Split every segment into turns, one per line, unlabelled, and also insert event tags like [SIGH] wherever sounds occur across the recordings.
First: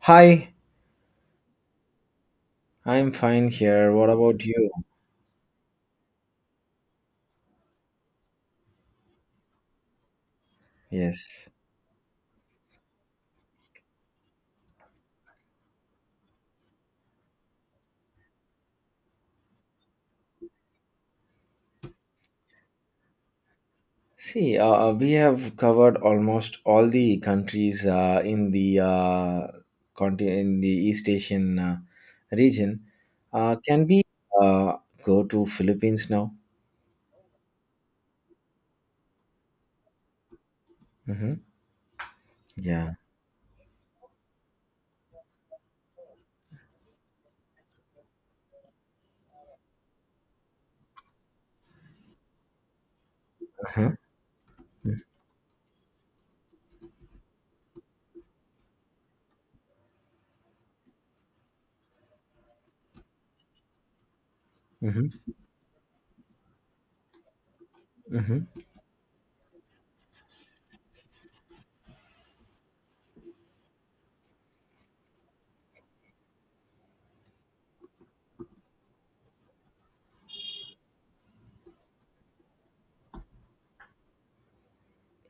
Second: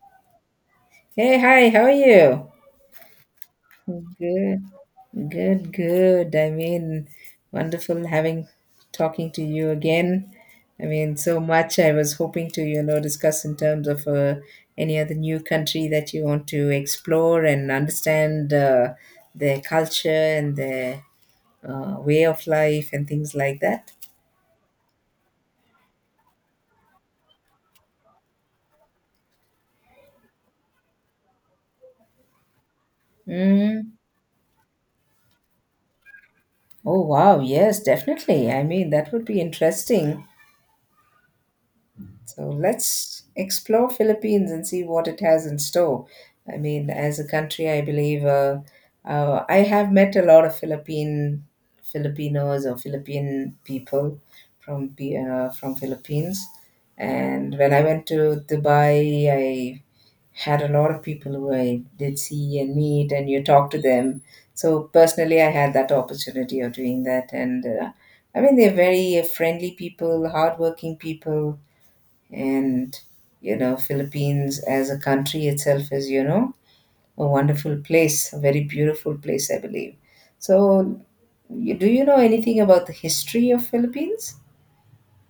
Hi,
Hey, hi, how are you?
I'm fine here. What about
Good,
you?
good, good. I mean, wonderful having talking to you again. I mean, so
Yes.
much I was hoping to, you know, discuss in terms of any other new country that you want to explore and understand their culture and their way of life and things like that.
See, we have covered almost all the countries in the continent, in the East Asian region. Can
Mm.
we uh, go to Philippines now?
Oh, wow. Yes, definitely. I mean, that would be interesting.
Mm-hmm.
So
Yeah.
let's explore Philippines and see what it has in store. I mean, as a country, I believe I have met a lot of Philippine Filipinos or Philippine
Uh-huh.
people from Philippines. And when I went to Dubai, I had a lot of people who I did see and meet, and you talk to them. So personally, I had that opportunity of doing that, and I
Mm-hmm.
mean, they're very friendly people, hardworking people and you know Philippines as a country itself is, you know, a wonderful place, a very beautiful place, I believe. So you, do you know anything about the history of Philippines?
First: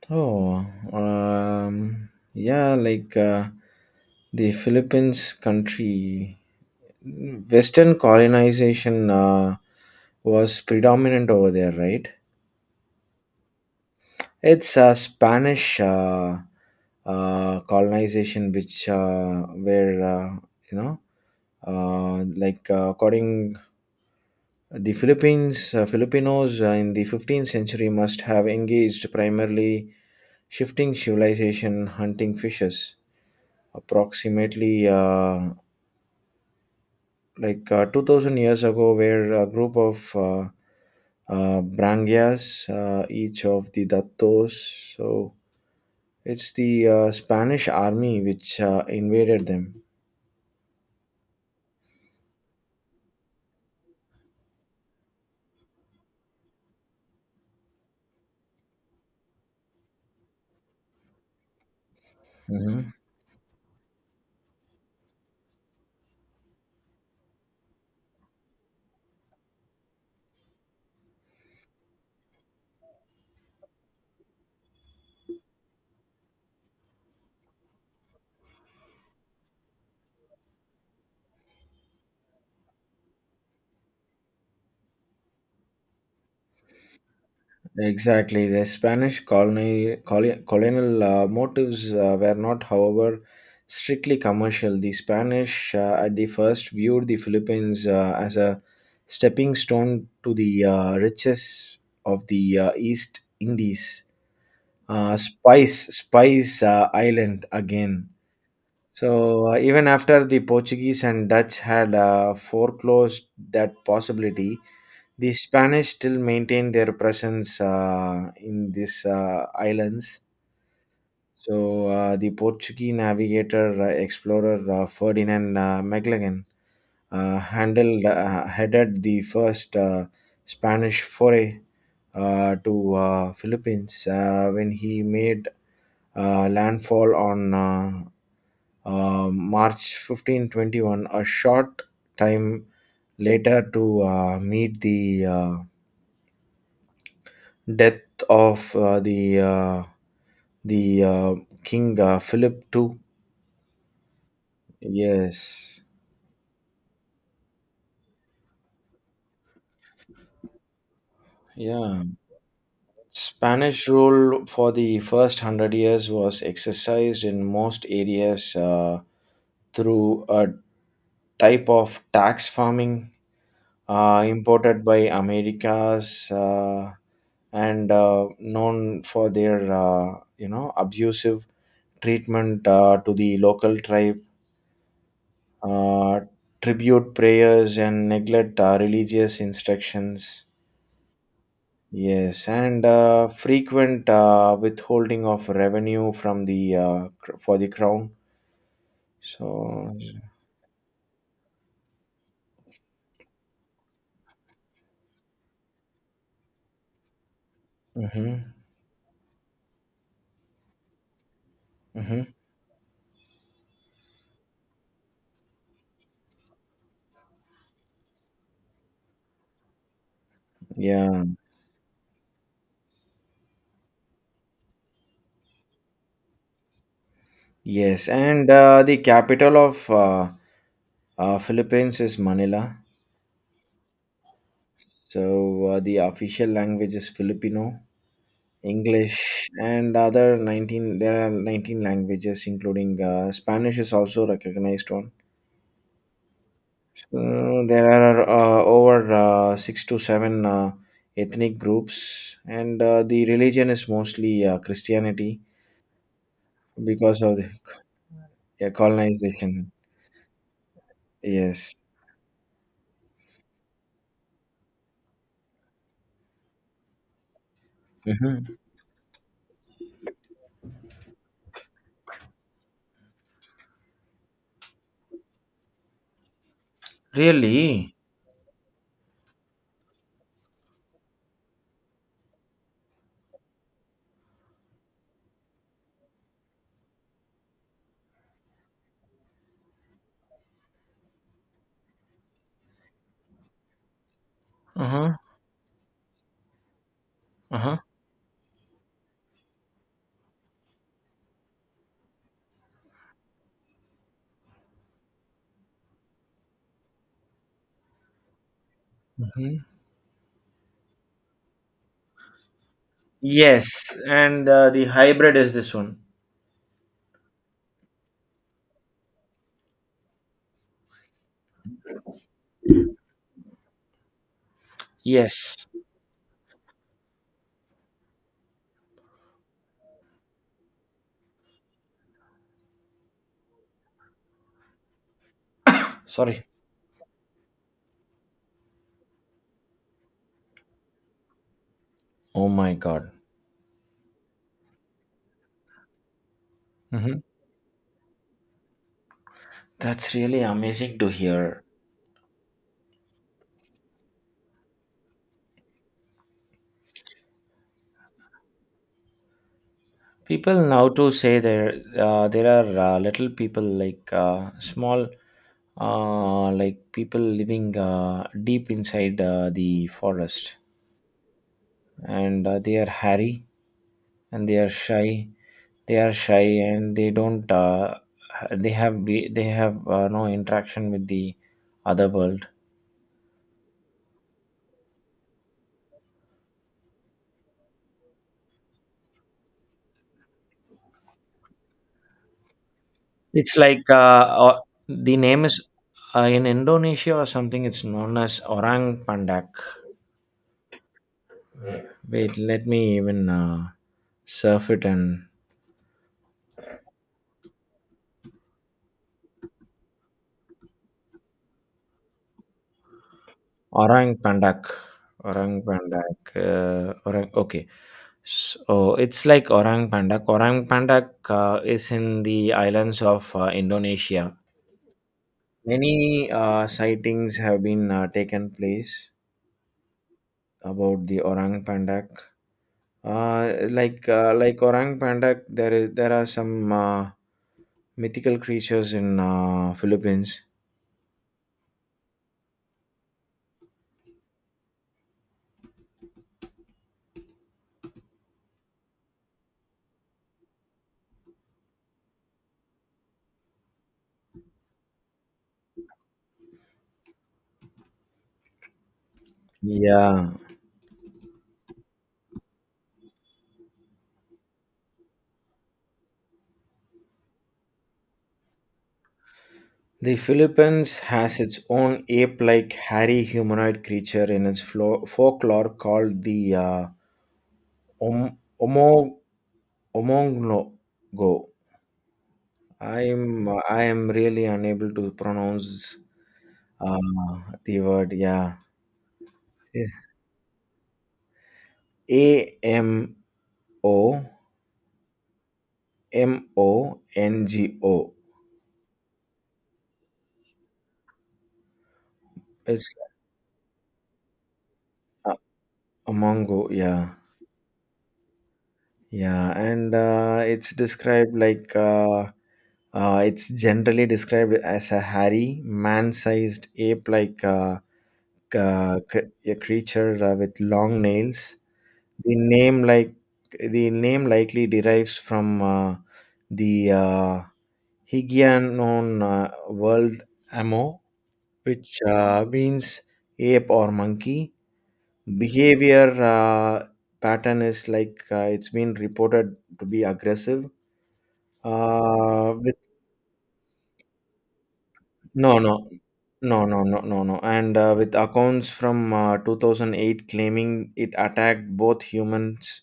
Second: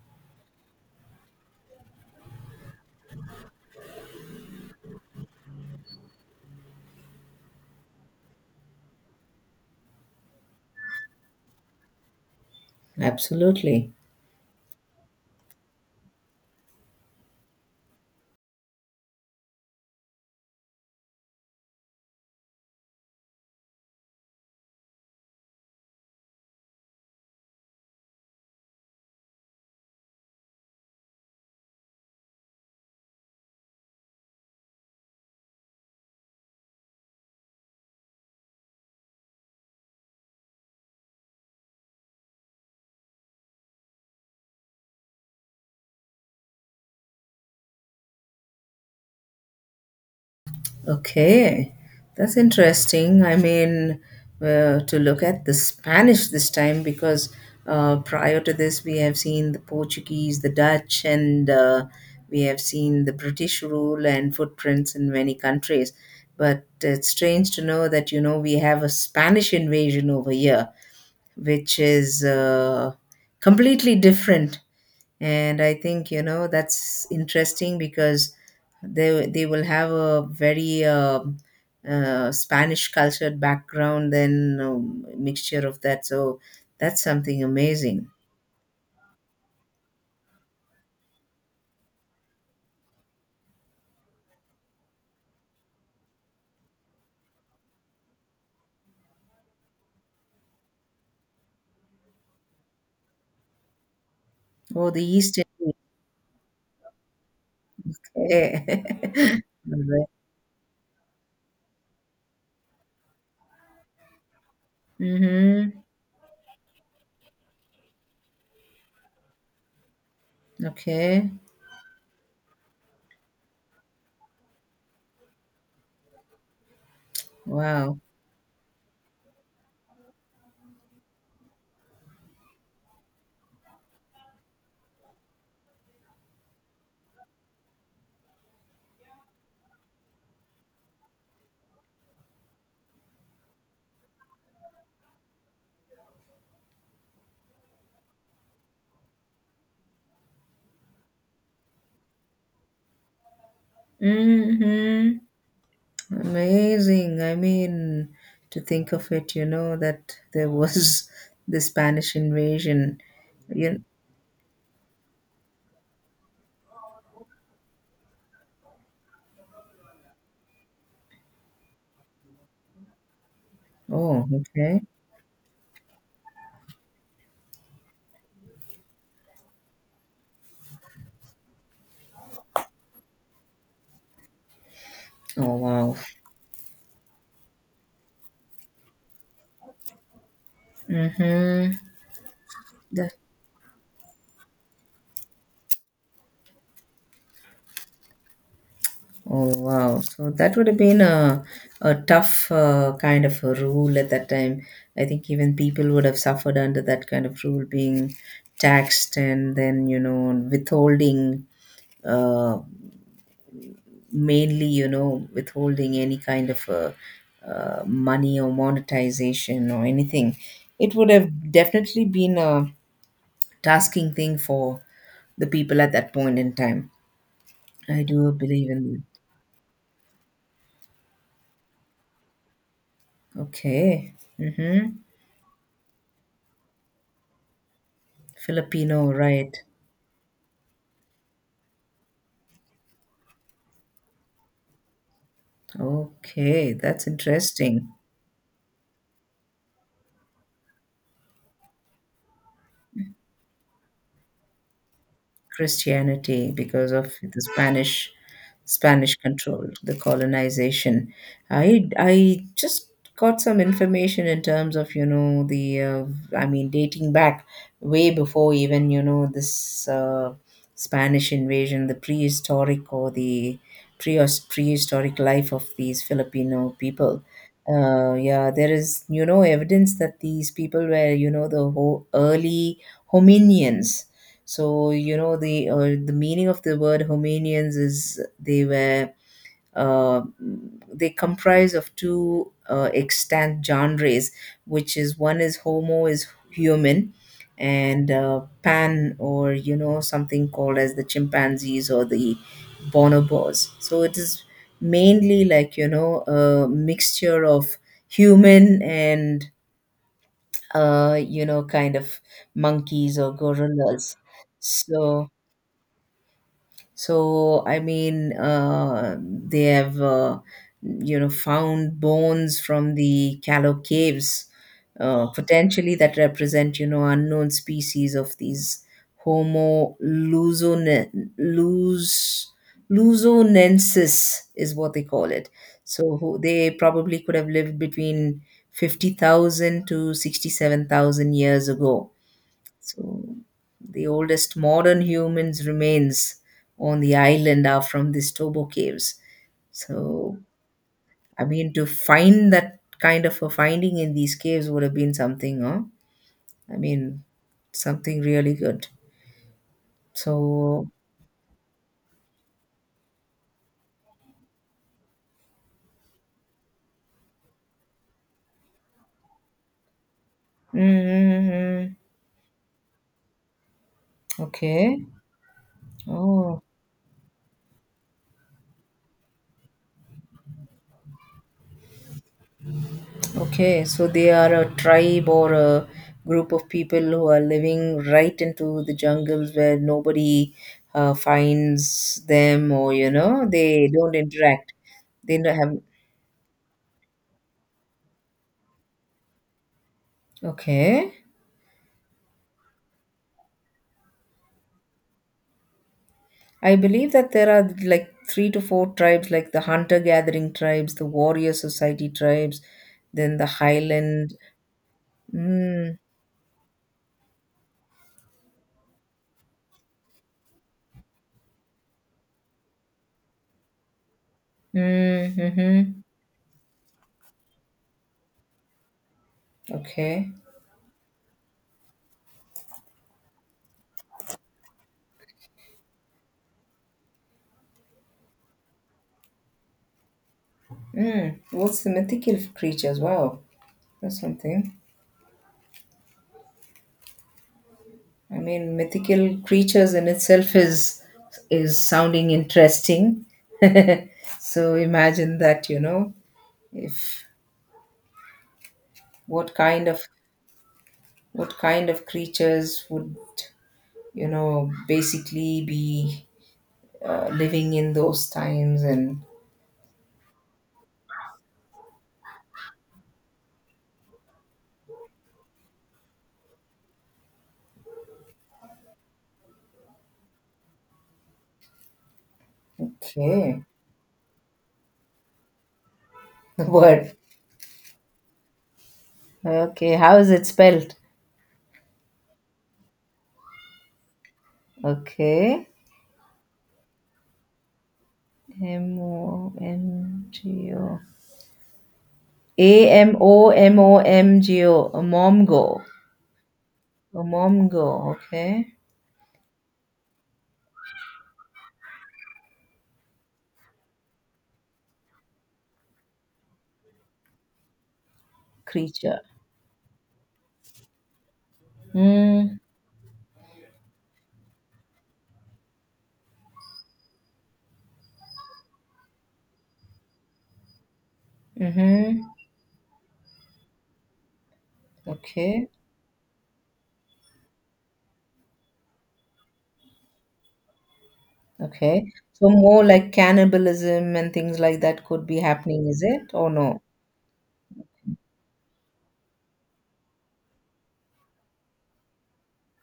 Oh, yeah, like the Philippines country, Western colonization was predominant over there, right?
Absolutely.
It's Spanish colonization, which where you know, like according the Philippines, Filipinos in the 15th century must have engaged primarily shifting civilization, hunting fishes. Approximately like 2000 years ago, where a group of brangias, each of the dattos. So it's the Spanish army which invaded them.
Okay, that's interesting. I mean, to look at the Spanish this time because prior to this, we have seen the Portuguese, the Dutch, and we have
Mhm.
seen the British rule and footprints in many countries. But it's strange to know that, you know, we have a Spanish invasion over here, which is completely different. And I think, you know, that's interesting because they will have a very Spanish cultured background, then mixture of that. So that's something amazing.
Exactly. The Spanish colony, colonial motives were not, however, strictly commercial. The Spanish, at the first, viewed the Philippines as a stepping stone to the riches of the East Indies.
Oh, the east Indian.
Spice Island again.
Okay.
So, even after
[LAUGHS]
the Portuguese and Dutch had foreclosed that possibility, the
Mm-hmm.
Spanish still maintained their presence in these islands.
Okay.
So, the Portuguese navigator explorer Ferdinand Magellan
Wow.
handled headed the first Spanish foray to Philippines when he made landfall on March 15, 21, a short time later to meet the death of the the uh, King Philip II.
Mm-hmm.
Yes.
Amazing, I mean, to think of it, you know, that there was [LAUGHS] the
Yeah.
Spanish invasion. You,
Spanish rule for the first 100 years was exercised in most areas through a type of tax farming
oh okay.
imported by Americas. And known for their you know abusive treatment to the local tribe,
Oh wow.
uh, tribute prayers and neglect religious instructions.
Mm-hmm.
Yes, and
That,
frequent withholding of revenue from the for the crown.
oh
So,
wow. So that would have been a tough kind of a rule at that time. I think even people would have suffered under that kind of rule, being
hmm
taxed and then you know withholding,
hmm
uh, mainly you know withholding any kind of money or monetization or anything. It would
yeah,
have definitely been a tasking thing for the people at that point in time. I
yes,
do
and
believe in.
the
That.
capital of Philippines is Manila.
Okay. Mm-hmm.
So the official language is Filipino.
Filipino,
English,
right.
and other 19, there are 19 languages, including Spanish is also recognized one.
Okay, that's
So
interesting.
there are over six to seven ethnic groups, and the religion is mostly Christianity
Christianity because of
because of
the
the
Spanish
[LAUGHS] yeah,
Spanish control,
colonization.
the colonization.
Yes.
I just got some information in terms of you know the I mean dating back way before
Mhm.
even you know this Spanish invasion, the prehistoric or the pre prehistoric life of these Filipino people.
Really?
Yeah, there is you know evidence that these people were you know the whole early hominians. So you know the meaning of the word Romanians is they were uh, they comprise of two extant genres, which
Uh-huh.
is one is Homo is human,
Uh-huh.
and Pan, or you know something called as the chimpanzees or the bonobos. So it is mainly like you know a mixture of human and
Mhm.
you know kind of monkeys or
Yes,
gorillas.
and the
So
hybrid is this one.
so, I mean, they have, you know, found bones from the Callow Caves,
Yes.
potentially that represent, you know, unknown species of these Homo luzone, luz, luzonensis is what they call it. So who-
Sorry.
they probably could have lived between 50,000 to 67,000 years ago.
Oh my God.
So the oldest modern humans remains on the island are from these Tobo caves.
That's
So
really amazing to
I
hear.
mean to find that kind of a finding in these caves would have been something, huh? I mean something really good.
People
So
now to say there there are little people like small like people living deep inside the forest,
mm-hmm.
and they are hairy and they are
Okay.
shy. They are shy
Oh.
and they don't. They they have no interaction with the other world.
Okay, so they are a tribe or a group of people who are living right into the jungles where nobody finds them, or you know,
It's
they
like
don't
uh,
interact.
the
They
name
don't
is
have.
in Indonesia or something. It's known as orang pandak.
Okay,
Wait, let me even surf it and
I believe that there are like 3 to 4 tribes, like the hunter-gathering tribes, the warrior society tribes, then the
orang
highland.
pandak. Orang
Mm,
pandak. Orang. Okay. So it's like orang pandak. Orang pandak is in the islands of Indonesia.
mm, mm-hmm.
Many sightings have been taken place
Okay.
about the orang pandak. Like orang pandak, there are some mythical creatures in Philippines.
Mm. What's the mythical creatures? Wow, that's something. I mean, mythical creatures in itself is sounding interesting. [LAUGHS] So imagine that, you know, if what kind of
Yeah,
what kind of creatures would you know basically be living in those times and
the Philippines has its own ape like hairy humanoid creature in its folklore called the Om- Omo- Omonglogo.
okay
I am really unable to pronounce
[LAUGHS] the
uh,
word
the word, yeah.
okay, how is it spelled?
A M O
Okay.
M O N G O.
M o m g o, a
It's
m o m o m g o, a
uh,
momgo.
a mongo, yeah,
A mom go, okay.
yeah, and it's described like it's generally described as a hairy, man sized ape like
Creature.
a creature with long nails. The
Mm,
name, like, the name likely derives from the Hygienon world amo, which
mm-hmm.
means ape or monkey.
Okay,
Behavior pattern is like it's been reported to be aggressive.
okay. So
With
more like cannibalism and things like that could be
no, no,
happening, is it? Or
no, no,
no?
no, no, no. And with accounts from 2008 claiming it attacked both humans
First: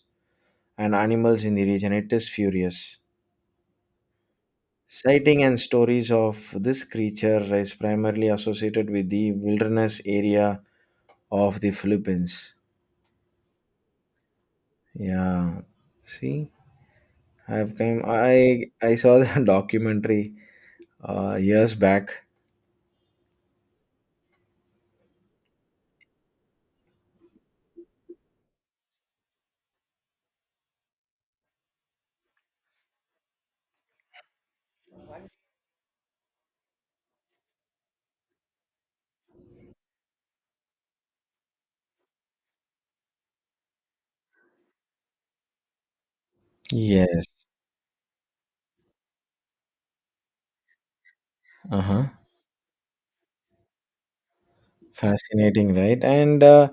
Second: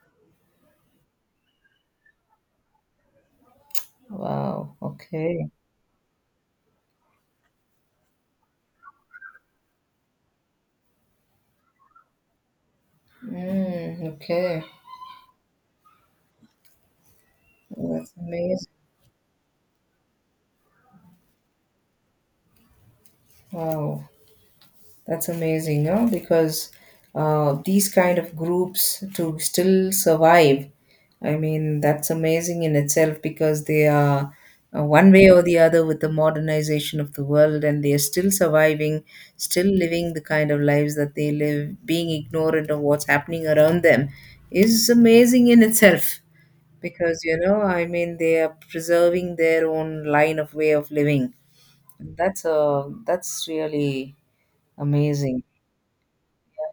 and animals in the region, it is furious.
Wow,
Sighting
okay.
and stories of this creature is primarily associated with the wilderness area of the Philippines.
Mm, okay.
Yeah, see, I've came.
That's
I
amazing.
I saw the [LAUGHS] documentary years back.
Wow. That's amazing, no? Because these kind of groups to still survive, I mean, that's amazing in itself because they are one way or the other with the modernization of the world, and they are still surviving, still living the kind of lives that they live, being ignorant of what's happening around them is amazing in itself because, you
Yes.
know, I mean, they are preserving their own line of way of living.
Uh huh.
That's really amazing.
Fascinating, right? And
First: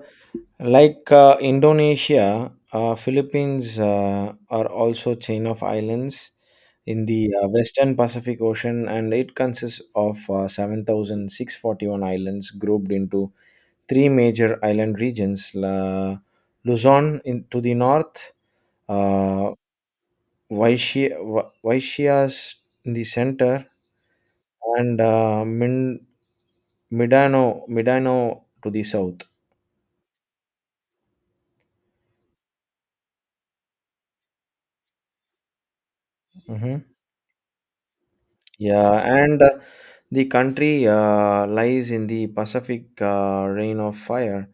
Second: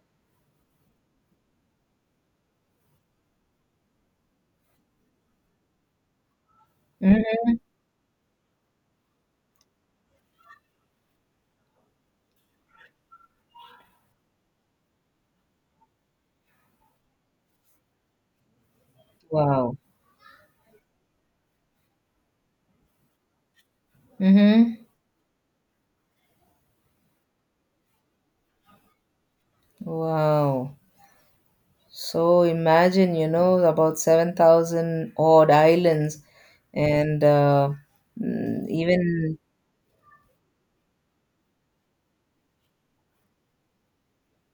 like Indonesia, Philippines are also chain of islands in the
Mhm.
Western Pacific Ocean, and it consists of 7,641 islands grouped into three major island regions: La Luzon in, to the north, uh,
Wow.
Vaishyas in the center,
Mm-hmm.
and Mindanao to the south.
Wow. So imagine, you know, about 7,000 odd islands
Mhm.
and mm,
Yeah,
even
and the country lies in the Pacific Rain of Fire,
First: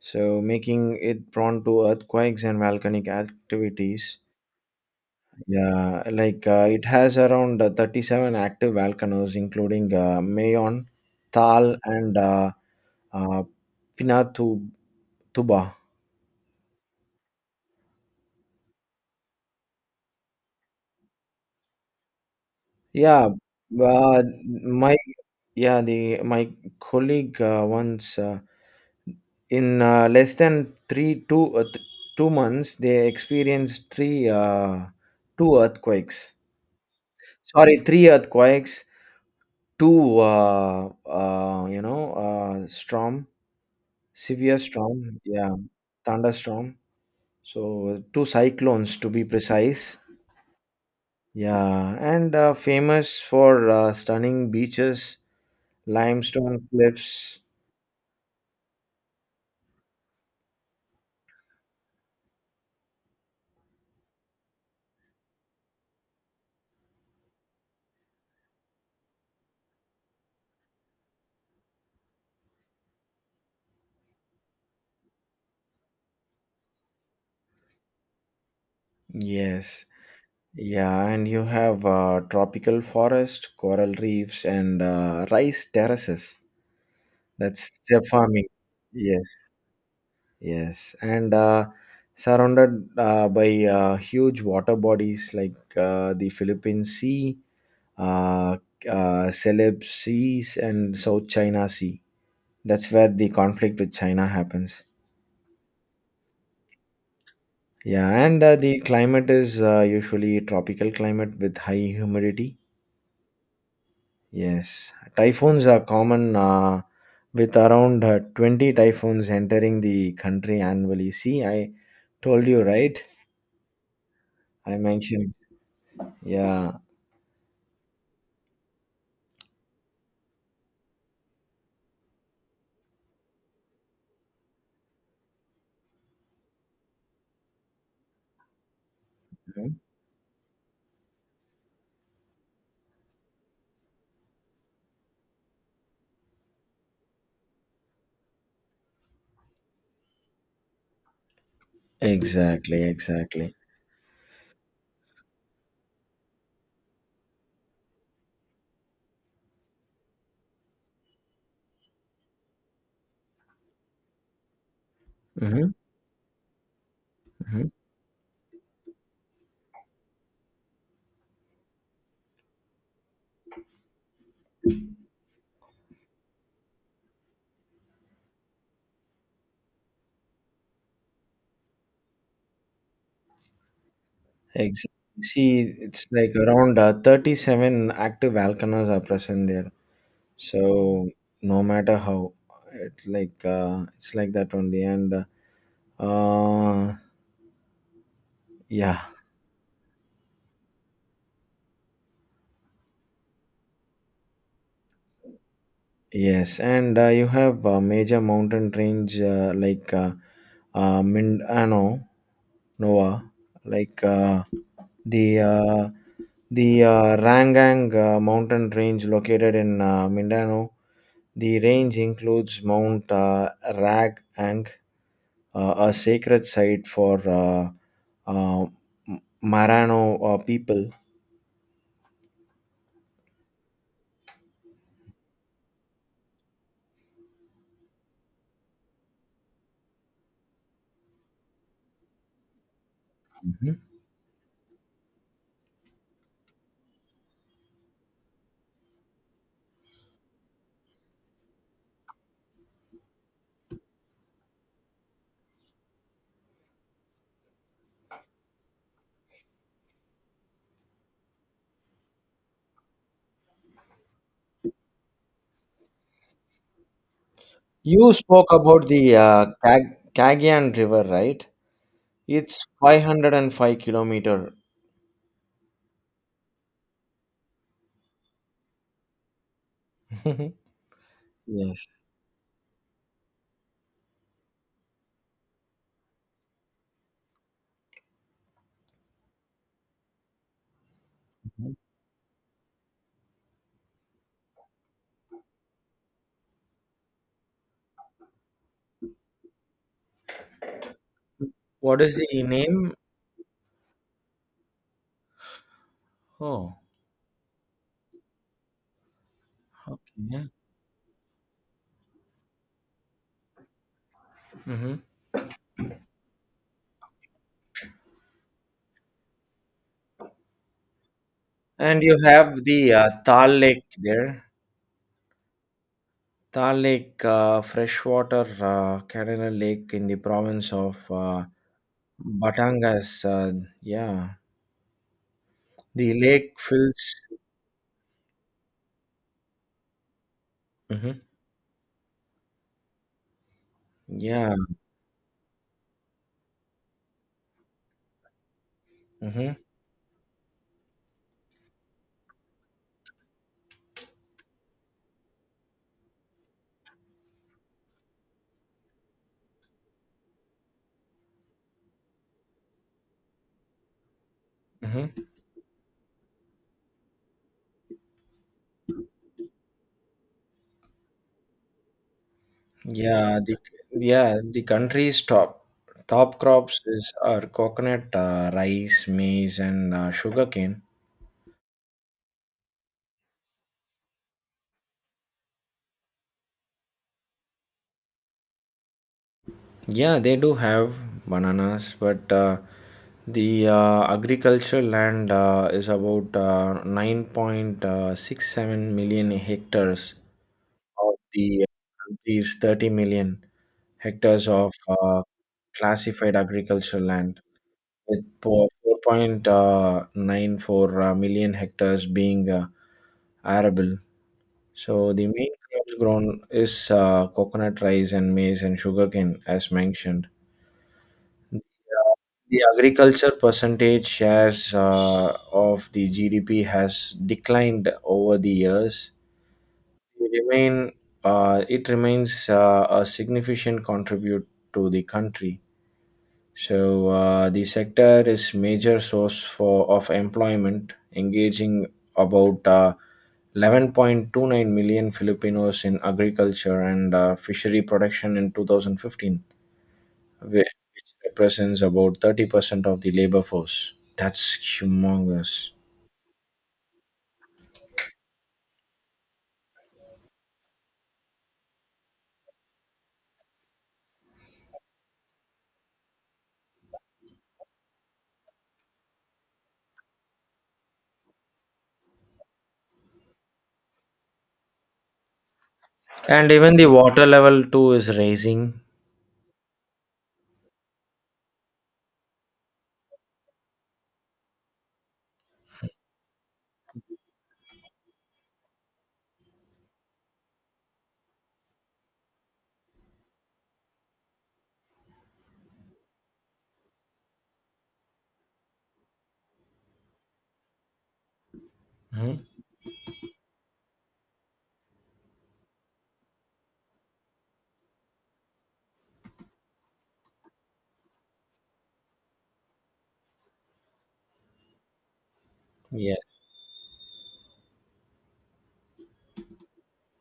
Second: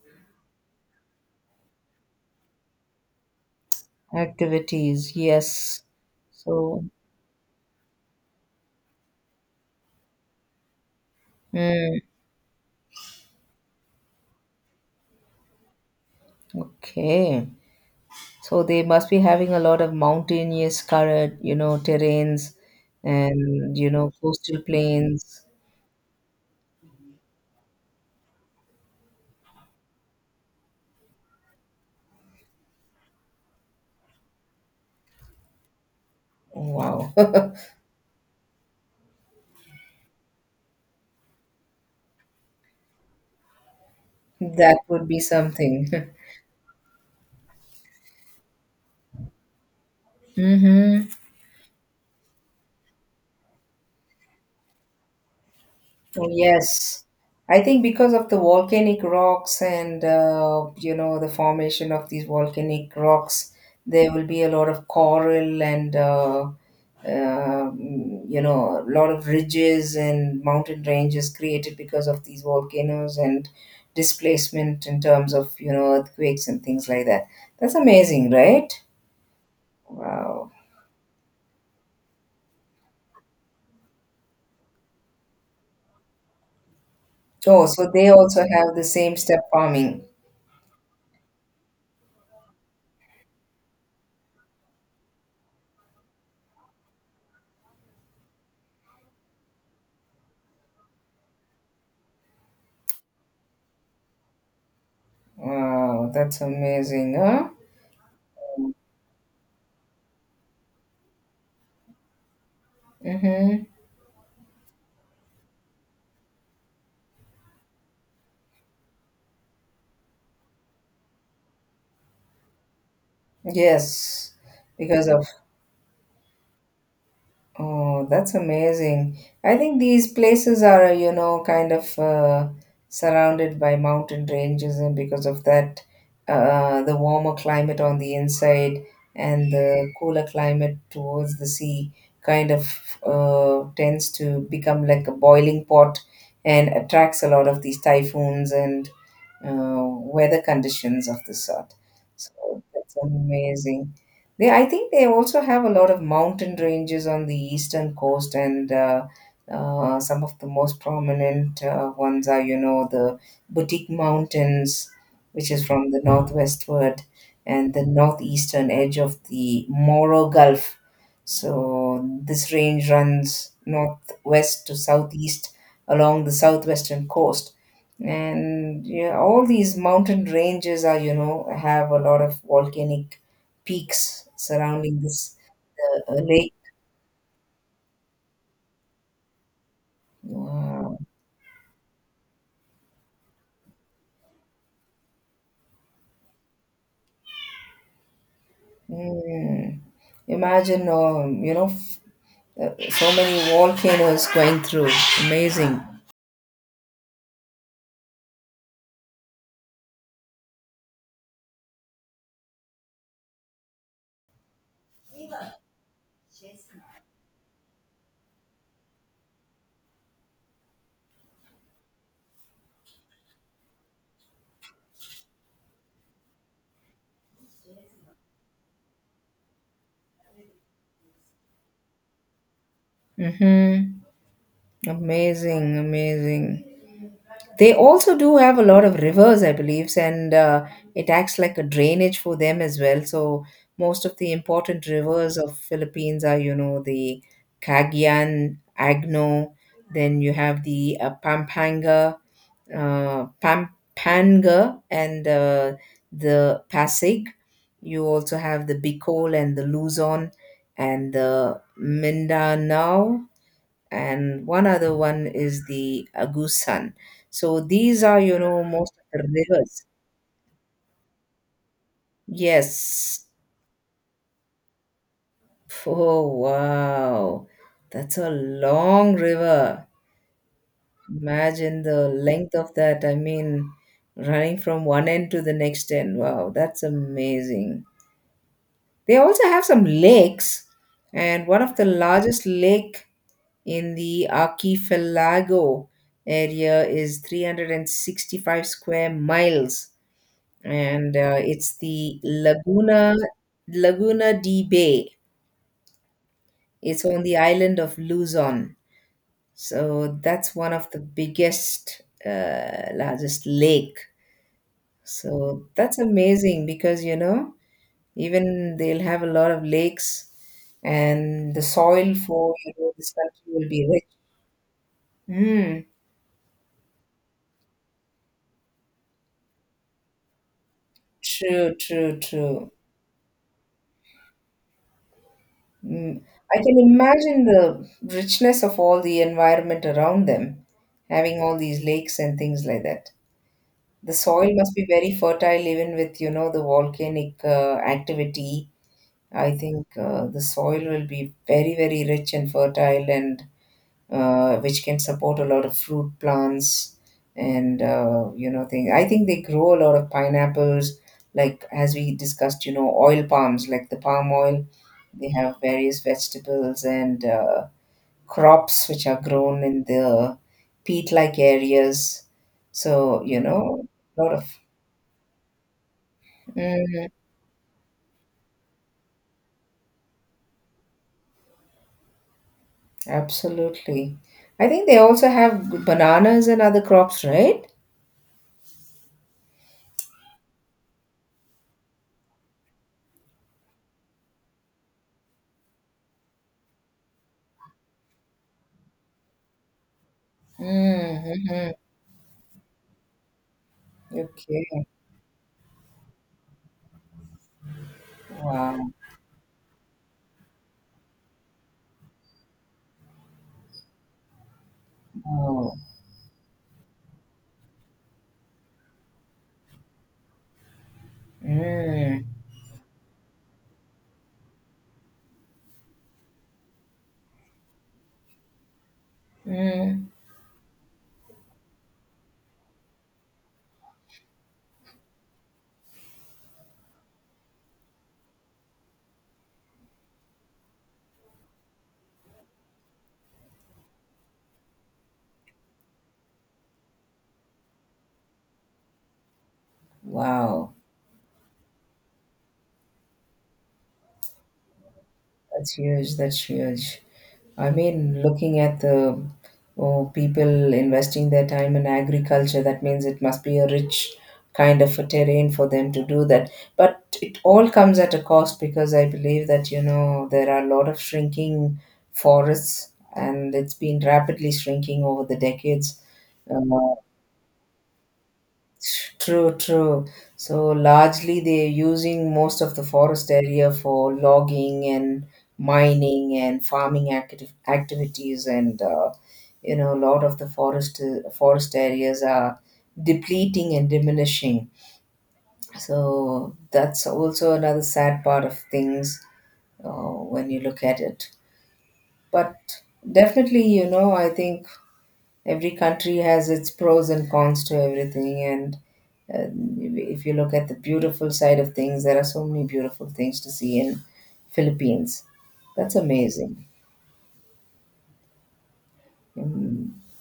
so making it prone to earthquakes and volcanic activities.
activities. Yes.
Yeah, like
So,
it has around 37 active volcanoes, including Mayon, Tal,
mm,
and uh, Pinatubo.
okay. So they must be having a lot of mountainous current, you know, terrains
Yeah,
and, you know,
uh,
coastal
my
plains.
yeah, the my colleague once. In less than three two 2 months, they experienced three two earthquakes.
Wow. [LAUGHS]
Sorry, three earthquakes, two storm severe
That would be
storm, yeah,
something. [LAUGHS]
thunderstorm. So two cyclones to be precise.
Mm-hmm.
Yeah, and famous for stunning beaches,
Oh,
limestone
yes.
cliffs.
I think because of the volcanic rocks and you know the formation of these volcanic rocks, there will be a lot of coral and you know a lot of ridges and mountain ranges created because of these volcanoes and displacement in terms of you know earthquakes and things like that. That's amazing, right?
Yes.
Wow.
Yeah, and you have tropical forest, coral reefs, and rice terraces. That's
Oh, so
step
they also
farming.
have the same
Yes,
step farming.
yes, and surrounded by huge water bodies like the Philippine Sea, uh, Celeb Seas, and South China Sea. That's where the conflict with China happens.
Wow, that's amazing, huh?
Yeah, and the climate is usually tropical climate with high humidity.
Mm-hmm.
Yes, typhoons are common with around 20 typhoons entering the country annually. See, I told you, right?
Yes,
I
because of
mentioned. Yeah.
oh, that's amazing. I think these places are, you know, kind of surrounded by mountain ranges, and because of that, the warmer climate on the inside and
Mhm.
the cooler climate towards the sea kind of tends to become like a boiling pot and attracts a lot of these typhoons and weather conditions of the sort. So
Exactly,
that's
exactly.
amazing. They, I think they also have a lot of mountain ranges on the eastern coast, and some of the most prominent ones are, you know, the Boutique Mountains, which is
Hmm
from the northwestward,
hmm.
and the northeastern edge of the Moro Gulf. So this range runs northwest to southeast along the southwestern coast and yeah, all these mountain ranges are you know have a lot of volcanic peaks
Exactly.
surrounding this
See, it's like
lake.
around 37 active volcanoes are present there.
Wow.
So no matter how, it's like that only. And uh, yeah.
Mm. Imagine you know so many volcanoes going through. Amazing.
Yes, and you have major mountain range like Mindano, Nova, like the uh, the Rangang mountain range located in Mindano. The range includes Mount Ragang, a sacred site for uh, Marano people.
Mm-hmm. Amazing, amazing. They also do have a lot of rivers, I believe, and it acts like a drainage for them as well. So
Mhm.
most of the important rivers of Philippines are, you know, the Cagayan, Agno. Then you have the Pampanga, and the Pasig. You also have the Bicol and the Luzon and the Mindanao and one other one is the Agusan. So these
You
are, you
spoke
know,
about
most of
the
the rivers.
Kagian River, right? It's
Yes.
505 kilometer.
Oh, wow. That's a long river.
[LAUGHS]
Imagine
Yes.
the length of that. I mean, running from one end to the next end. Wow, that's amazing. They also have some lakes, and one of the largest lake in the archipelago area is 365 square miles, and it's
What is
the
the name?
Laguna de Bay.
Oh,
It's on the island of Luzon. So
okay.
that's one of the biggest, largest lake.
Hmm.
So that's amazing because, you know, even they'll have a lot of lakes, and the
And
soil
you
for
have
you know
the
this country
Thal
will be
Lake
rich.
there.
Mm,
Thal Lake, freshwater Canada Lake in the province of
true, true, true.
Batangas. Yeah. The
Mm.
lake
I can
fills.
imagine the richness of all the environment around them,
Hmm.
having all these lakes and things like that. The soil
Yeah.
must be very fertile, even with you know the volcanic activity.
Hmm
I think the soil will be very, very rich and fertile, and which can support a lot of fruit plants and you know things. I think they grow a lot of pineapples, like as we discussed, you know, oil palms, like the palm oil.
hmm.
They have various vegetables and crops which are grown in the peat-like areas. So
Yeah.
you
The
know, a lot
yeah
of
the country's top crops
mhm,
is are coconut, rice, maize, and sugarcane.
absolutely. I think they also have bananas and other crops, right?
Yeah, they do have bananas, but the agricultural land is about 9.67 million hectares of the
Mm-hmm.
country's 30 million hectares of
Okay.
classified agricultural land, with
Wow.
4.94 million hectares being arable. So the main
Wow.
crops grown is coconut rice and maize and sugarcane, as mentioned.
Mm,
The agriculture percentage shares of the GDP has declined over the years.
mm.
They remain, it remains a significant contribute to the country. So the sector is major source for of employment, engaging about 11.29 million Filipinos in agriculture and fishery production in 2015, whi-
Wow,
which represents about 30% of the labor force. That's humongous.
that's huge. That's huge. I mean, looking at the oh, people investing their time in agriculture, that means it must be a rich kind of a terrain for them to do that. But it all comes at a cost because I believe that, you know, there are a lot of shrinking forests and it's been rapidly shrinking over the decades.
And
Uh,
even the water level too is rising.
True, true. So largely they're using most of the forest area for logging and mining and farming active activities, and you know a lot of the forest areas are depleting and diminishing. So that's also another sad part of things when you look at it.
Mhm.
But definitely, you know, I think every country has its pros and cons to everything and uh, if you look at the beautiful side of things, there are so many beautiful things to see in Philippines. That's
Yeah,
amazing.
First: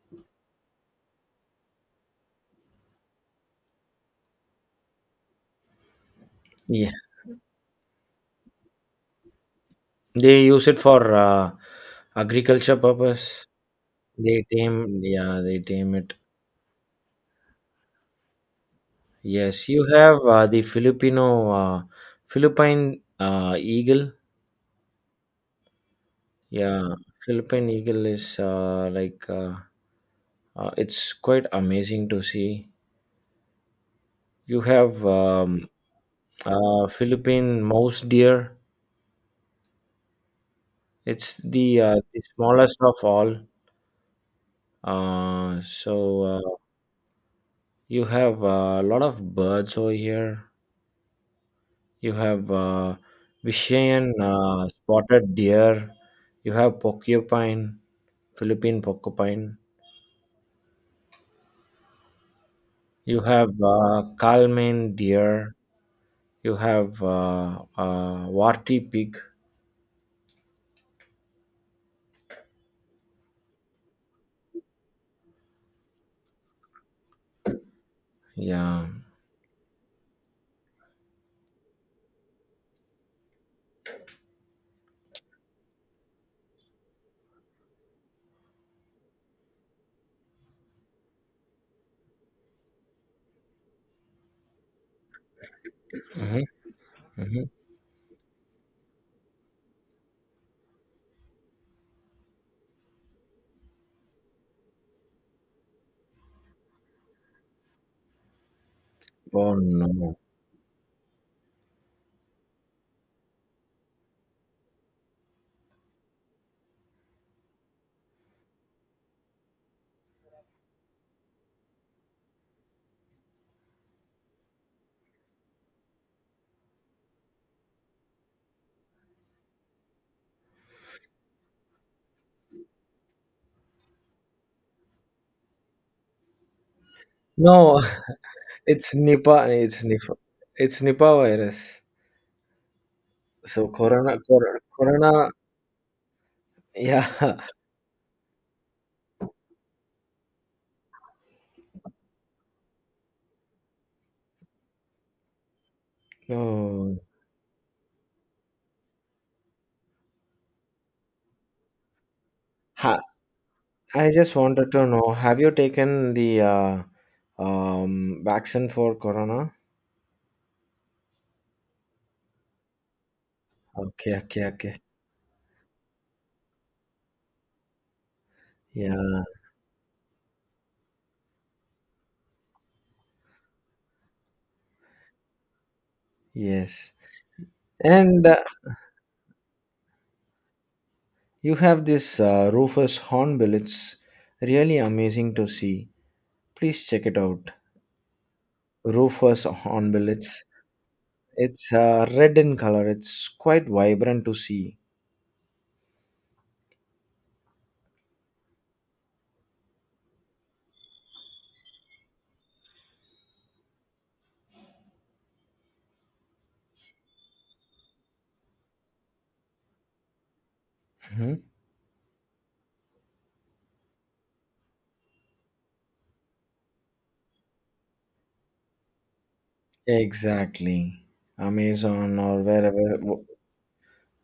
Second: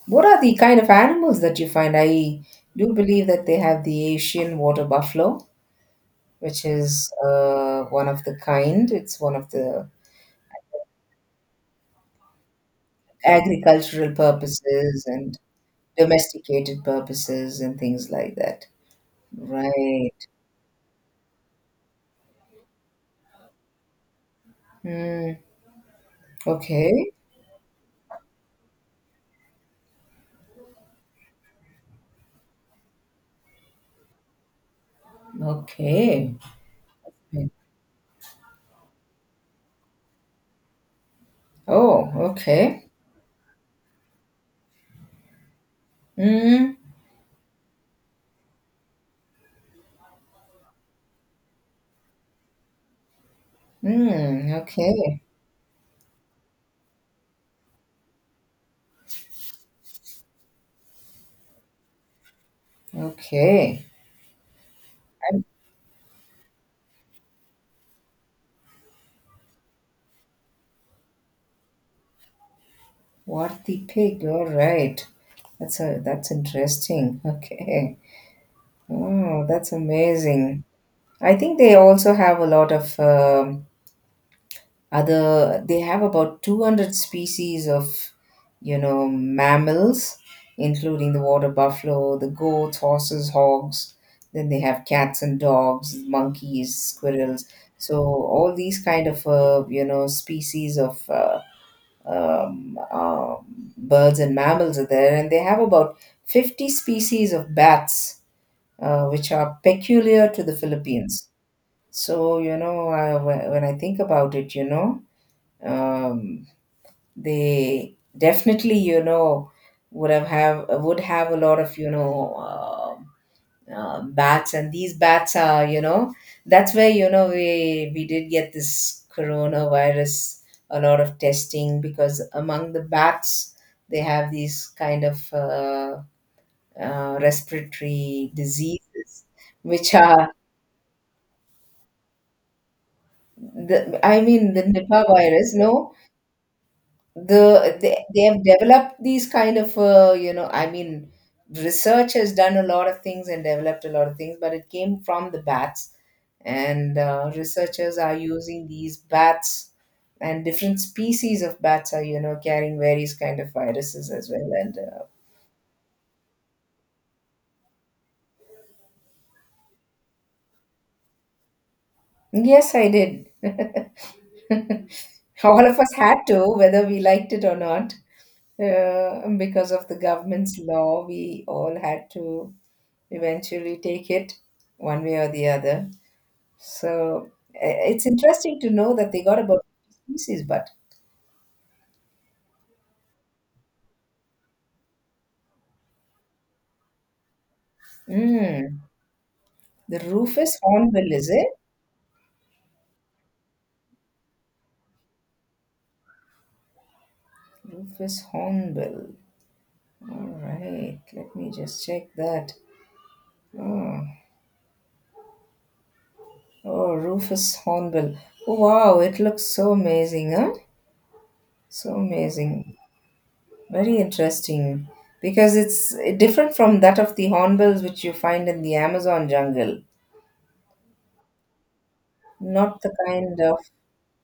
What are the kind of animals that you find? I do believe that they have the Asian water buffalo, which
yeah.
is one of the kind. It's one of the
They use it for agriculture purpose.
agricultural
They tame,
purposes and
yeah, they tame it.
domesticated purposes and things like that.
Yes, you
Right.
have the Philippine eagle. Yeah,
Okay.
Philippine eagle is like it's quite amazing to see. You have
Okay.
Philippine mouse deer. It's
Oh,
the smallest
okay.
of all. Uh, so uh,
Mm,
you have a lot of birds over here. You have Vishayan
mm, okay.
spotted deer. You have porcupine, Philippine porcupine. You have
Okay.
Kalman deer. You have warty pig.
What the pig? All right. That's a that's interesting. [LAUGHS] Okay.
Yeah.
Oh, that's amazing. I think they also have a lot of other, they have about 200 species of, you know, mammals, including the water buffalo, the goats, horses, hogs, then they have cats and dogs,
Hmm
monkeys,
hmm.
squirrels. So all these kind of you know, species of um, uh, birds and mammals are there, and they have about 50 species of bats, which
Oh
are
no.
peculiar to the Philippines. So you know, when I think about it, you know, um, they definitely, you know, would have a lot of, you know, bats, and these bats are, you know, that's where, you know, we did get this coronavirus. A lot of testing, because among the bats they have these kind of
No,
respiratory
it's
diseases,
Nipah. It's
which
Nipah.
are,
It's Nipah virus. So
the I
Corona,
mean,
Corona,
the Nipah
Corona.
virus, no.
Yeah. [LAUGHS]
They have developed these kind of, you know, I mean, research has done a lot of things and developed a lot of things, but it came from the bats. And
No.
researchers are using these bats, and different species of bats are, you know, carrying
Ha,
various kind of viruses
I
as
just
well,
wanted
and
to know. Have you taken the vaccine for Corona?
yes, I did. [LAUGHS]
Okay. Okay. Okay.
All of us had to, whether we liked it or not.
Yeah.
Because of the government's law, we all had to eventually take it one way or the other. So
Yes.
it's
And
interesting to know that they got about 50 species, but
you have this Rufus Hornbill. It's really amazing to see. Please check it out.
mm,
Rufus
the
Hornbill. It's
Rufus hornbill, is it?
it's uh, red in color. It's quite vibrant to see.
Rufus hornbill. All right, let me just check that. Oh, Rufus hornbill. Oh, wow, it looks so amazing, huh?
Mhm.
So amazing. Very interesting, because it's different from that of the hornbills which you find in the Amazon jungle,
Exactly. Amazon or
not the
wherever
kind of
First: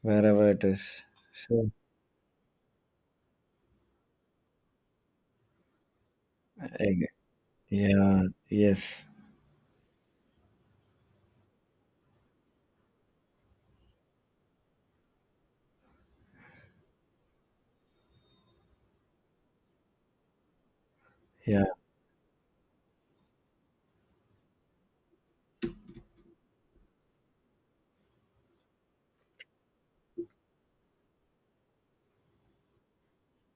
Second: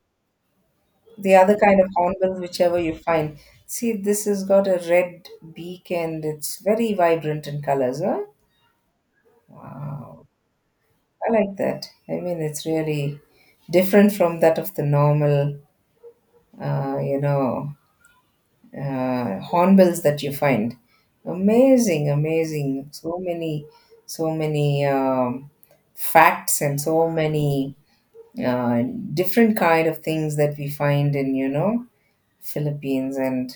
wherever it is.
the other
So
kind of hornbills whichever you find. See, this has got a red beak and it's very
eg-
vibrant in colors.
yeah,
Huh?
yes,
Wow, I like that. I mean, it's really different from that of the normal, you know, hornbills that you find.
yeah.
Amazing, amazing. So many, so many facts and so many uh, different kind of things that we find in, you know, Philippines, and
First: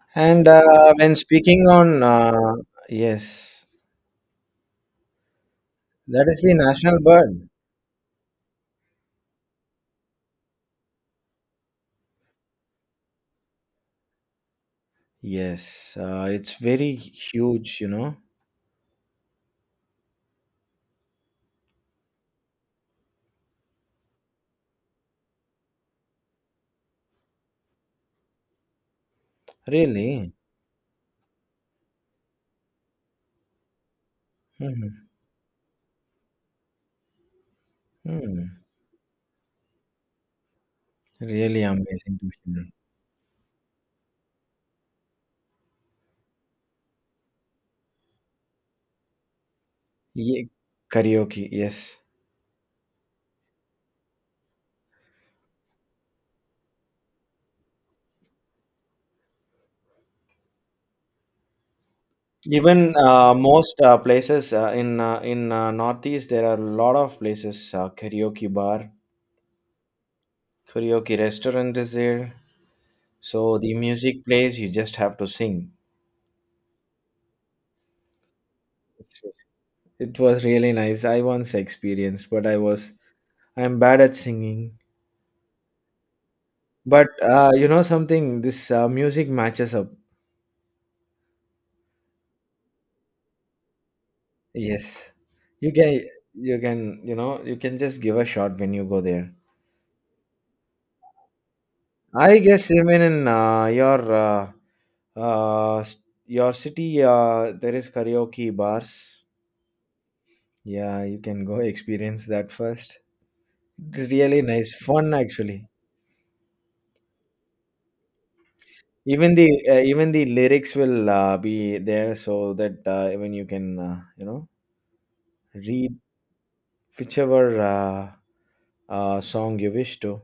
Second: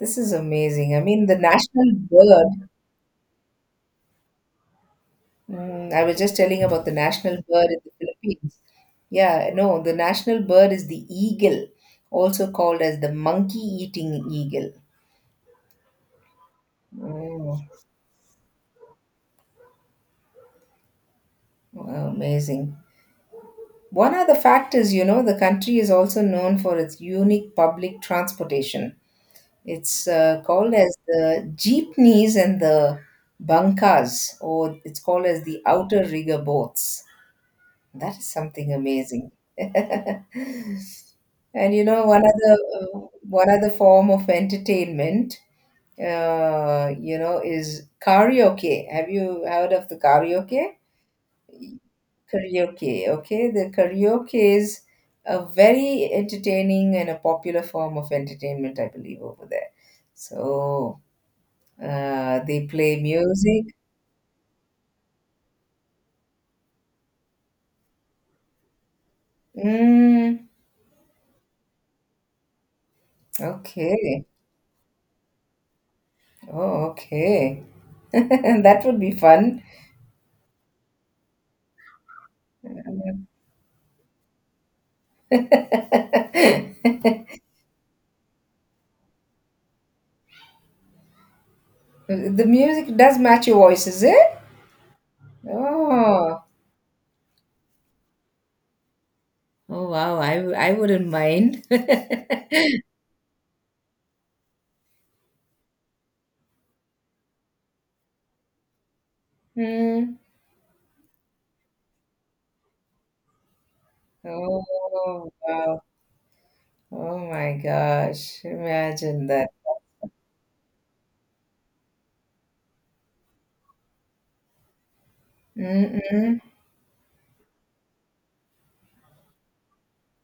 this is
And
amazing. I
when
mean, the
speaking
national
on
bird.
yes,
Mm, I was
that
just
is the
telling about the
national
national
bird.
bird in the Philippines. Yeah, no, the national bird is the eagle, also called as the monkey-eating eagle.
Yes, it's very
Oh,
huge. You know,
amazing. One other fact is, you know, the country is also known for its unique public transportation. It's
really.
called as the jeepneys and the bankas, or it's
Hmm
called as the outer rigger boats. That is
hmm.
something amazing. [LAUGHS]
Really
And you know,
amazing to hear.
one other form of entertainment, you know, is karaoke. Have you heard of the
Ye-
karaoke?
karaoke, yes.
Karaoke, okay? The karaoke is a very entertaining and a popular form of entertainment, I believe, over there. So they
Even
play music.
most places in Northeast, there are a lot of places
Mm,
karaoke restaurant is there. So the
okay.
music plays, you just have to sing.
Oh, okay. [LAUGHS] That would be fun.
It was really nice. I once experienced, but I'm bad at singing. But you know something, this music matches up.
The music does match your voice, is it?
Yes, you can
Oh,
you can you can just give a shot when you go there.
oh wow. I wouldn't mind.
I guess even in your your city, there is karaoke bars.
Mm.
Yeah, you can go [LAUGHS] experience that first. It's really nice, fun
Oh,
actually.
wow. Oh my gosh. Imagine that.
Even the lyrics will be there so that even you can read
Mm-mm.
whichever song you wish to.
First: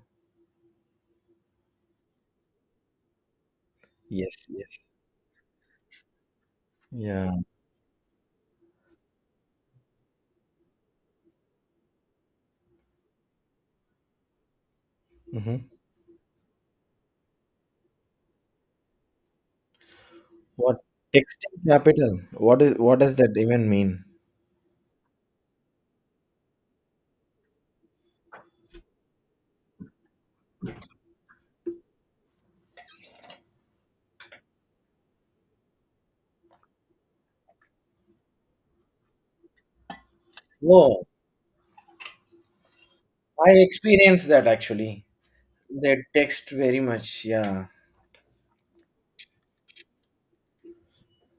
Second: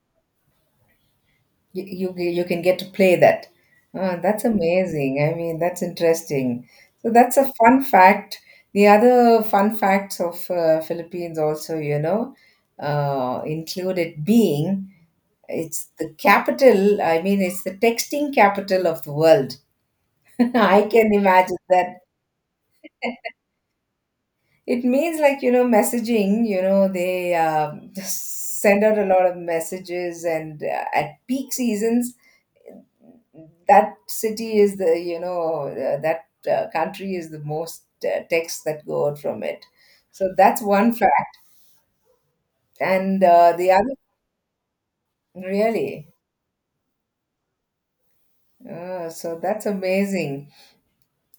You can get to play that. Ah,
Yes,
that's
yes,
amazing. I mean, that's interesting. So
yeah.
that's a fun fact. The other fun facts of Philippines also, you know, include it being
Hmm.
it's the capital. I mean, it's the texting capital of the world. [LAUGHS]
What
I can imagine
texting
that.
capital? What does that even mean?
It means, like, you know, messaging. You know, they [LAUGHS] just send out a lot of messages, and at peak seasons that city is the, you know, that country is the most texts that go out from it, so that's one
Oh,
fact. And
I
the other,
experienced that actually. They
really,
text very much. Yeah.
so that's amazing.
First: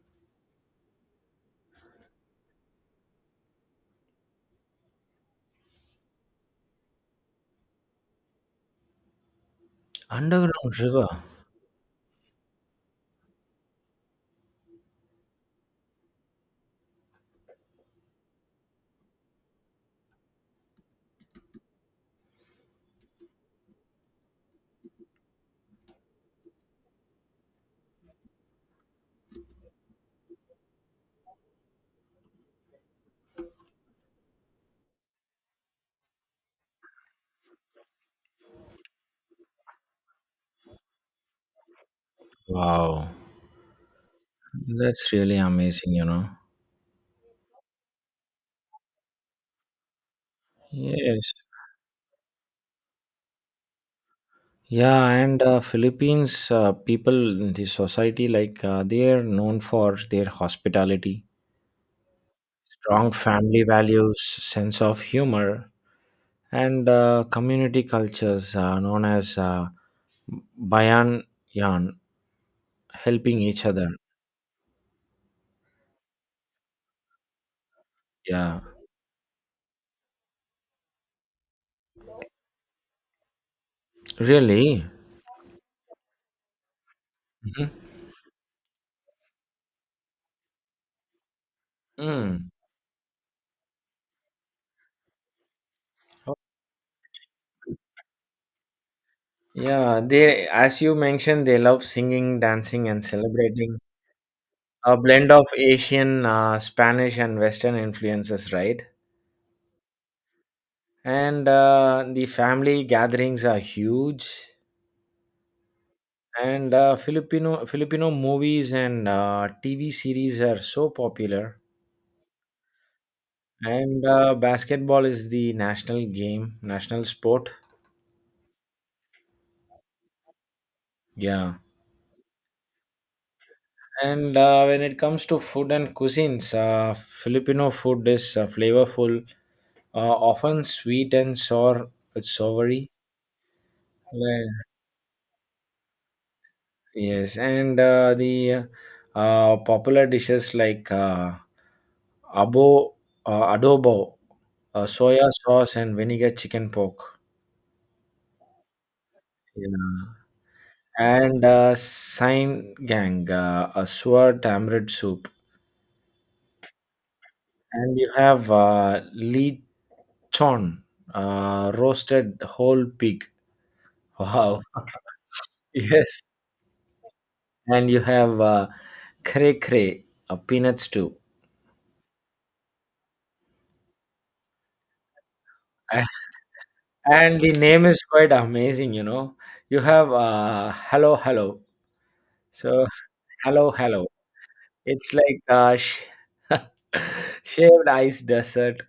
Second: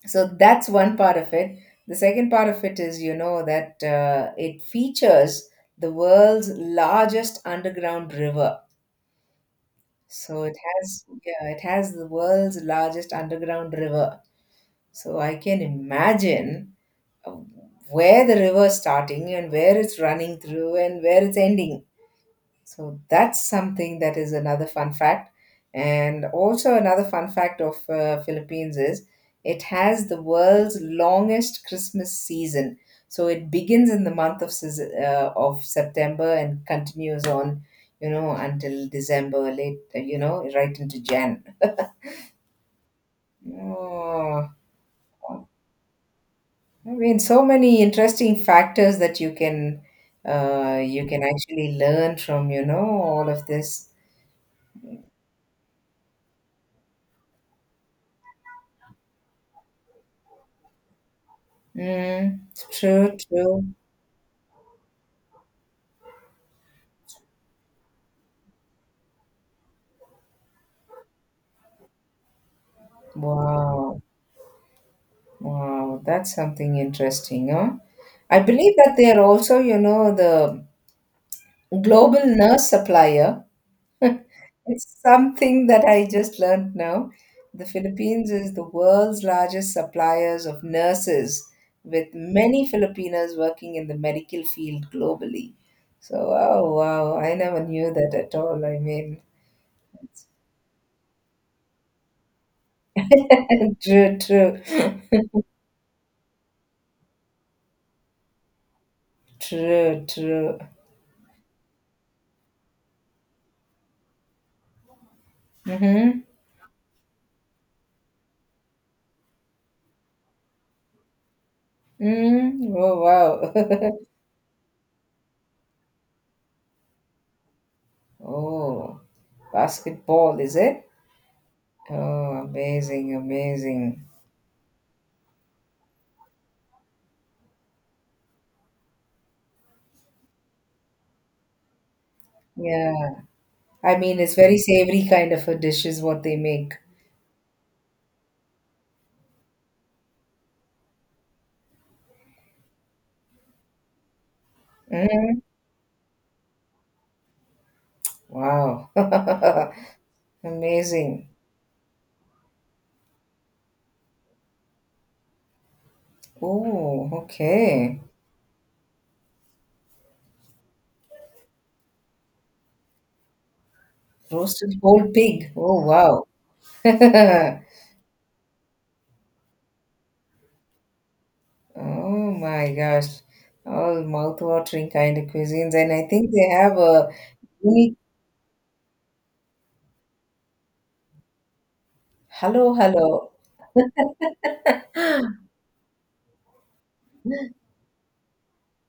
So that's one part of it. The second part of it is, you know, that it features the world's largest underground river. So it
Underground
has,
river.
yeah, it has the world's largest underground river. So I can imagine where the river's starting and where it's running through and where it's ending. So that's something that is another fun fact. And also another fun fact of Philippines is it has the world's longest Christmas season. So it begins in the month of of September and continues on, you know, until December, late, you know, right into Jan.
Wow,
Oh,
that's really amazing.
I mean, so many interesting factors that you can
Yes.
actually learn from, you know, all of this.
Yeah, and Philippines people in the society, like they are known for their hospitality,
Mm,
strong
true,
family
true.
values, sense of humor, and community cultures, known as bayan yan, helping each other.
Wow, wow, that's something interesting, huh? I
Yeah,
believe that they are also, you know, the global nurse supplier.
really.
It's something that I just learned now. The
Mhm.
Philippines is the world's largest suppliers of nurses, with
Mm.
many Filipinas working in the medical field globally. So, oh wow, I never knew that at all. I mean,
Yeah, they, as you mentioned, they love singing, dancing, and
[LAUGHS]
celebrating.
true, true,
A blend of Asian, Spanish, and Western influences, right?
true, true.
And the family gatherings are huge,
Mm-hmm.
and Filipino movies and tv series are so popular,
Mm-hmm. Oh wow. [LAUGHS]
and basketball is the national game, national sport.
Oh, basketball, is it?
Yeah.
Oh, amazing, amazing.
And when it comes to food and cuisines, Filipino food is flavorful, often sweet and sour, soury.
Yeah. I mean, it's
Yeah.
very savory kind of a dish is what they make.
Yes, and the popular dishes like abo, adobo, soya sauce and vinegar chicken pork.
Wow. [LAUGHS]
Yeah.
Amazing.
And Sain Gang, a sour tamarind soup.
Oh,
And
okay.
you have lechon, roasted whole pig. Wow.
Roasted
[LAUGHS]
whole pig. Oh,
Yes.
wow. [LAUGHS]
And you have cray cray, a peanut stew.
Oh my gosh. All mouth-watering kind of cuisines. And
[LAUGHS] A-
I think they have a
And the name
unique.
is quite amazing, you know. You have hello, hello.
Hello,
So
hello.
hello, hello. It's like shaved ice desert.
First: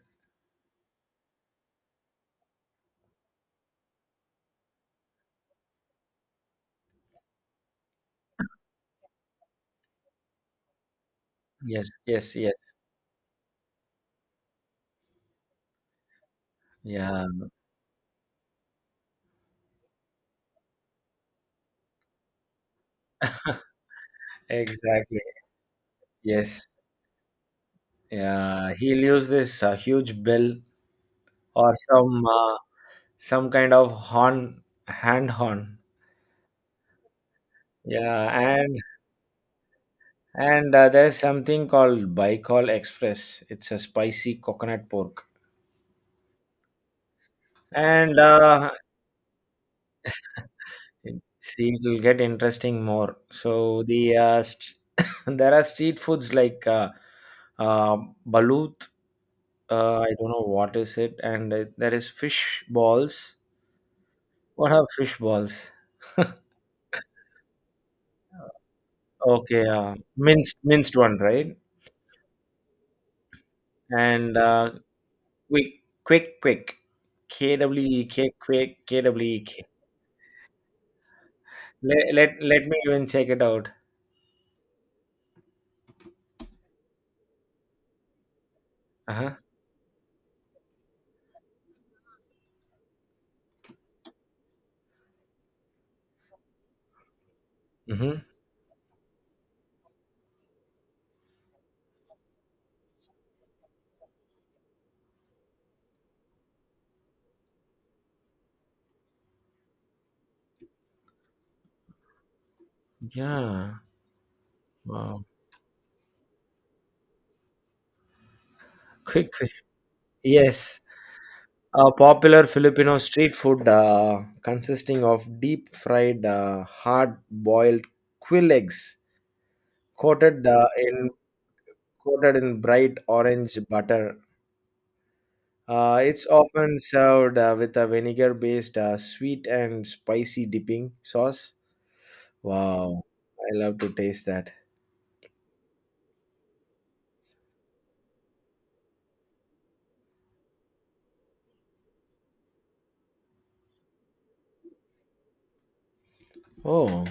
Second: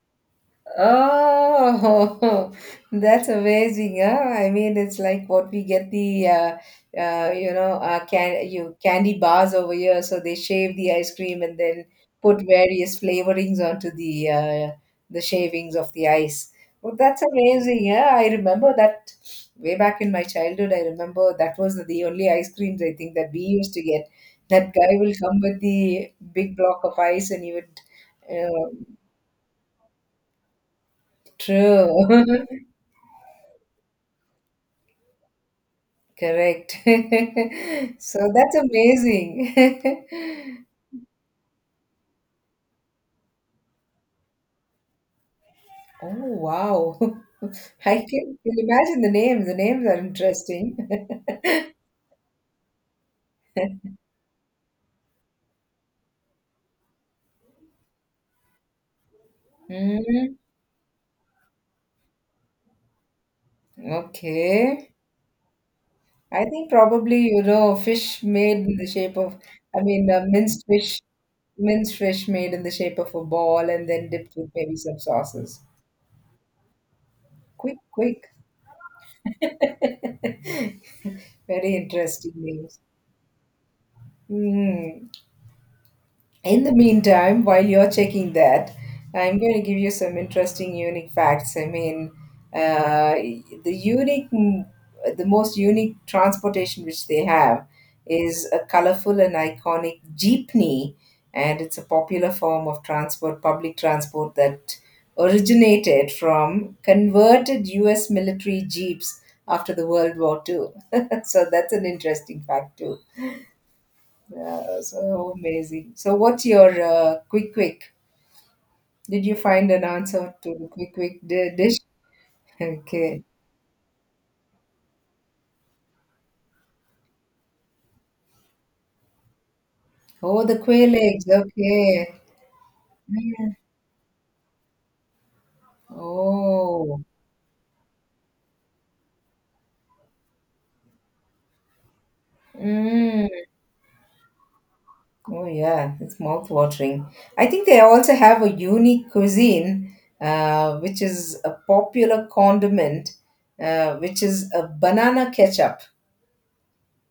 Oh, [LAUGHS] that's amazing. Huh? I mean, it's like what we get, the, you know, can you candy bars over here. So they shave the ice cream and then
Yes, yes,
put
yes.
various flavorings onto the shavings of the ice. Well, that's
Yeah,
amazing. Yeah, I remember that way back in my childhood. I remember that was the only ice creams I think that we used to get. That guy will
exactly.
come with the big
Yes.
block of ice and he would, uh,
Yeah, he'll use this huge bell or some
true. [LAUGHS]
uh, some kind of horn, hand horn.
Correct. [LAUGHS] So
Yeah,
that's
and
amazing. [LAUGHS]
and uh, there's something called Baikal Express. It's a spicy coconut pork.
Oh, wow. [LAUGHS] I
And
can imagine the names. The names are interesting.
see, it will get interesting more. So [COUGHS] there are street foods like uh, balut. I don't
Mm,
know what is it, and there is fish balls. What are
okay.
fish balls?
I
[LAUGHS]
think probably, you know, fish made in the shape of,
Okay,
I mean,
minced minced one, right?
minced fish made in the shape of a ball and then dipped
And
with maybe some sauces.
quick, quick, quick. K
Quick,
W E
quick.
K, quick, kwek.
Very
Let,
interesting
let let
names.
me even check it out.
Mm. In the meantime, while you're checking that,
Uh huh.
I'm going to give you some interesting unique facts. I mean, uh, the unique, the most unique transportation which they have
Mm-hmm.
is a colorful and iconic jeepney, and it's a popular form of transport, public transport that originated from converted U.S. military jeeps after the World War II. [LAUGHS] So that's an interesting fact too.
Yeah.
Yeah,
Wow.
so amazing. So, what's your quick quick? Did
Quick,
you
quick.
find an answer to the
Yes.
quick quick dish?
A popular Filipino
Okay.
street food, consisting of deep fried, hard boiled quill eggs, coated
Oh, the
uh,
quail
in
eggs. Okay.
coated in bright orange butter. It's often
Oh.
served with a vinegar based, sweet and spicy dipping sauce. Wow,
Mm.
I love to taste that.
Oh, yeah. It's mouth watering. I think they also have a unique cuisine, which is a popular condiment, which is a banana ketchup. [LAUGHS]
Oh,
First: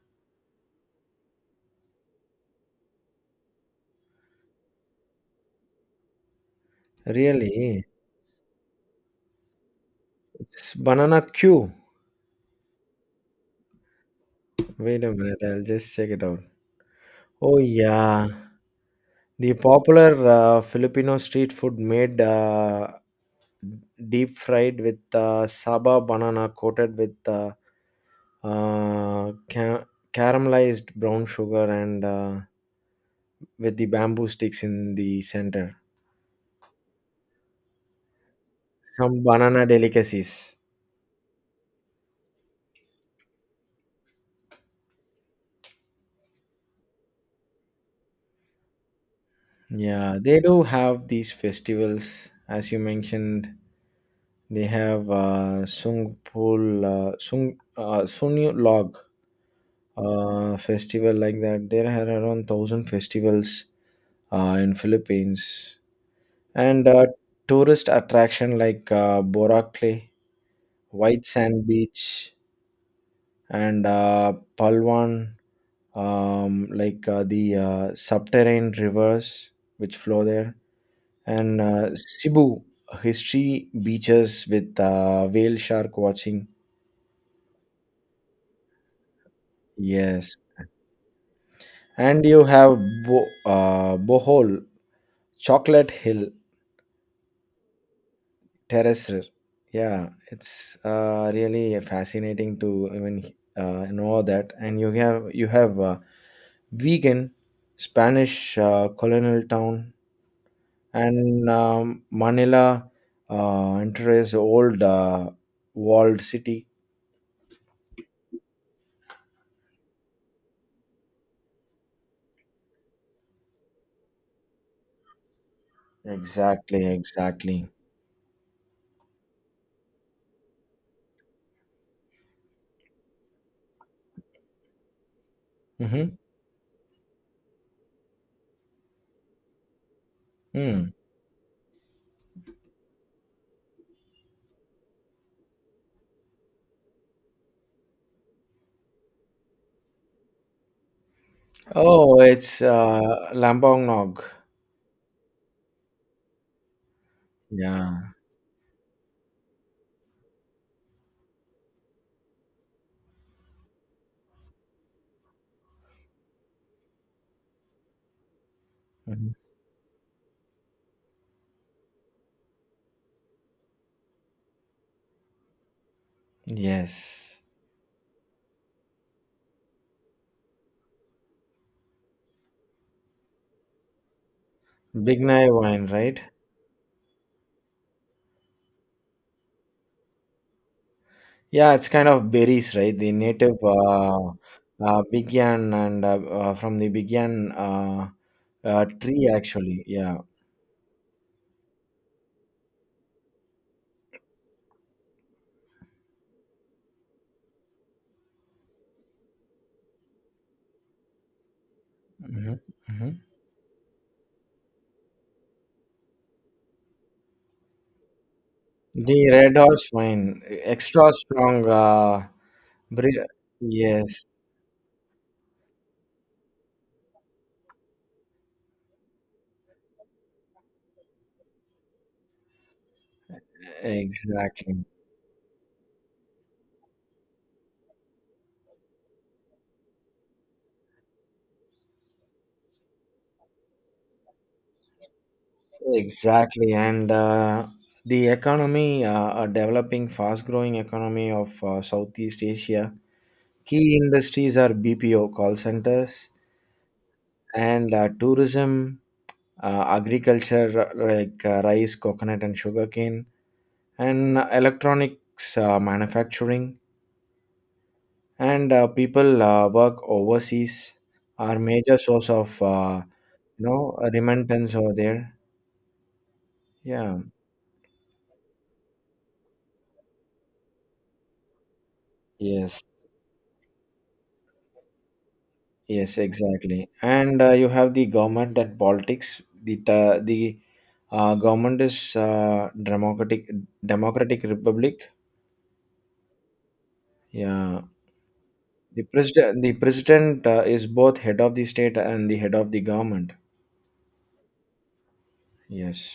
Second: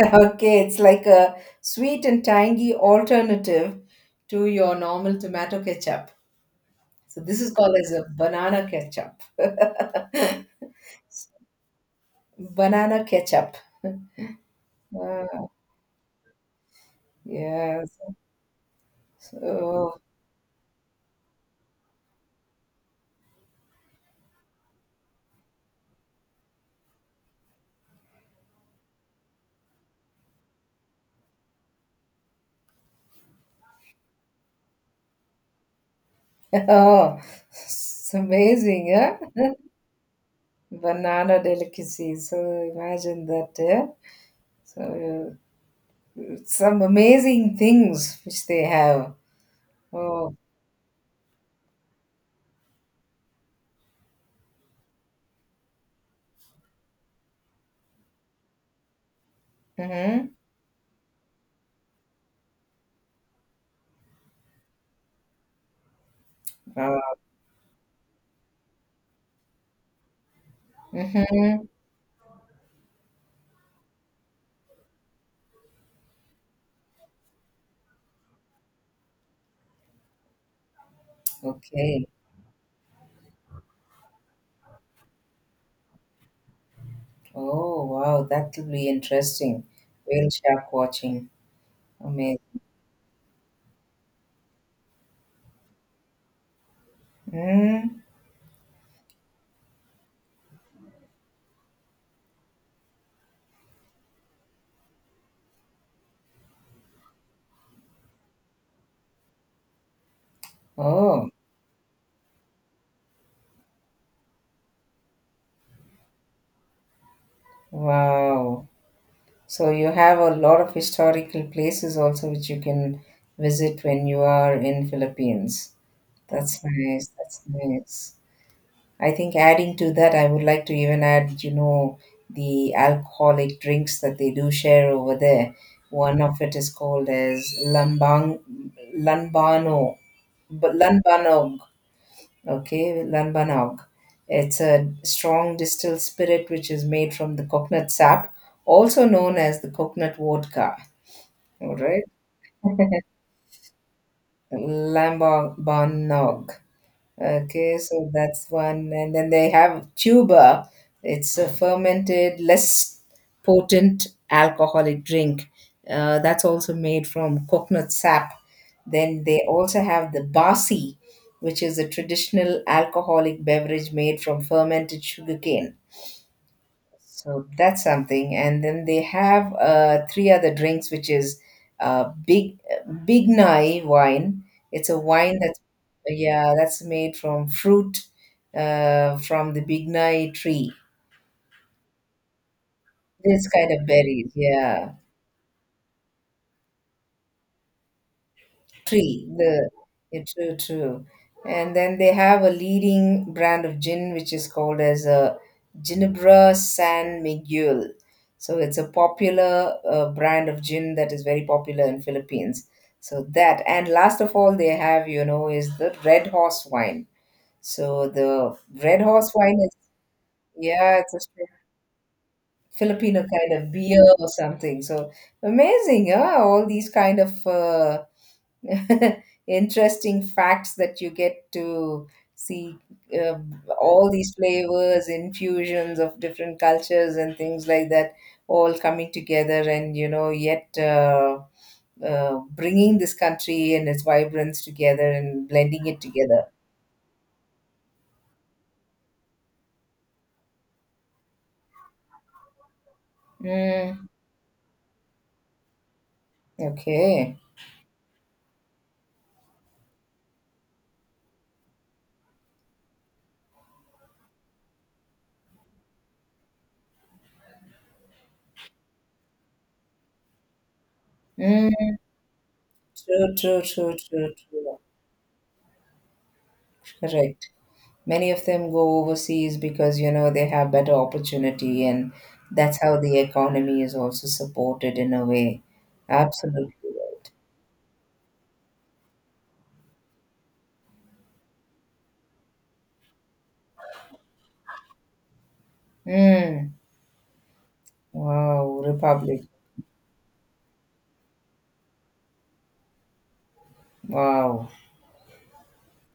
Okay, it's like a sweet and tangy alternative to your normal tomato ketchup. So this is called
really?
as a banana ketchup.
It's banana Q.
Banana ketchup.
Wait a minute,
Ah,
I'll just check it out. Oh,
yes.
yeah. The
Oh.
popular, Filipino street food made deep fried with saba banana coated with uh, ca- caramelized brown sugar, and with the bamboo sticks in the center,
[LAUGHS] Oh, it's amazing, yeah.
some banana delicacies.
Banana delicacy. So imagine that, yeah. So some amazing things which they have.
Yeah,
Oh.
they do have these festivals, as you mentioned. They have sung Pul, sung Sunyu log,
Mm-hmm.
festival like that. There are around 1000 festivals in Philippines, and
Oh.
tourist attraction like Boracay white
Mm-hmm.
sand beach, and Palwan, like the subterranean rivers which flow there, and
Okay.
Cebu history beaches with whale shark watching.
Oh, wow. That will be interesting. Whale
Yes,
shark watching.
and
Amazing.
you have Bohol Chocolate Hill
Mm.
Terrace. Yeah, it's really fascinating to even know that. And you have vegan Spanish, colonial town,
Oh,
and Manila enters old walled city.
wow. So you have a lot of historical places also which you can visit when you are in Philippines. That's
Exactly,
nice. That's
exactly.
nice. I think adding to that, I would like to even add, you know, the alcoholic drinks that they do share over there.
Mm-hmm.
One of it is called as lambang, lambano, but
Mm.
lambano. Okay, Lanbanaug. It's a strong distilled spirit which is made from the coconut sap, also known as the coconut vodka. All right.
Oh, it's Lambongnog.
Lambanaug. Okay, so
Yeah.
that's one. And then they have tuba. It's a fermented, less potent alcoholic drink. That's also made from coconut sap. Then
Mhm.
they also have the basi, which is a traditional alcoholic beverage made from fermented sugarcane.
Yes.
So that's something. And then they have three other drinks, which is big big nai wine. It's a wine
Bignai
that's
wine, right?
yeah, that's made from fruit from the big nai tree.
Yeah, it's kind of berries, right? The
This
native,
kind of berries, yeah.
Bigyan, and from the Bigyan,
Tree.
tree,
The
actually. Yeah.
yeah, true, true. And then they have a leading brand of gin, which is called as a Ginebra San Miguel. So it's a popular brand of gin that is very popular in
Hmm.
Philippines.
Hmm.
So that, and last of all, they have, you know, is the Red Horse wine. So the Red
The
Horse
red
wine is
horse wine,
yeah,
extra
it's a
strong.
Filipino
Bri-
kind of beer
Yes,
or something. So amazing, yeah, all these kind of. [LAUGHS] Interesting facts that you get to see, uh, all these
exactly,
flavors, infusions of different cultures and things like that, all coming together, and you know yet bringing this country and its vibrance together and blending it together.
exactly. And the economy, a developing, fast-growing economy of Southeast Asia. Key
Mm,
industries are BPO call centers
okay.
and tourism, agriculture, like rice, coconut, and sugarcane, and electronics manufacturing. And people work overseas are
Mm,
major source of
true, true, true, true,
remittance
true.
over there. Yeah.
Correct. Many of them go overseas because you know they have better opportunity, and that's
Yes.
how the economy is also supported in a way.
Yes,
Absolutely
exactly.
right.
And you have the government and politics. The government is democratic republic.
Mm.
Yeah,
Wow,
the
Republic.
president the president is both head of the state and the head of the government.
Wow.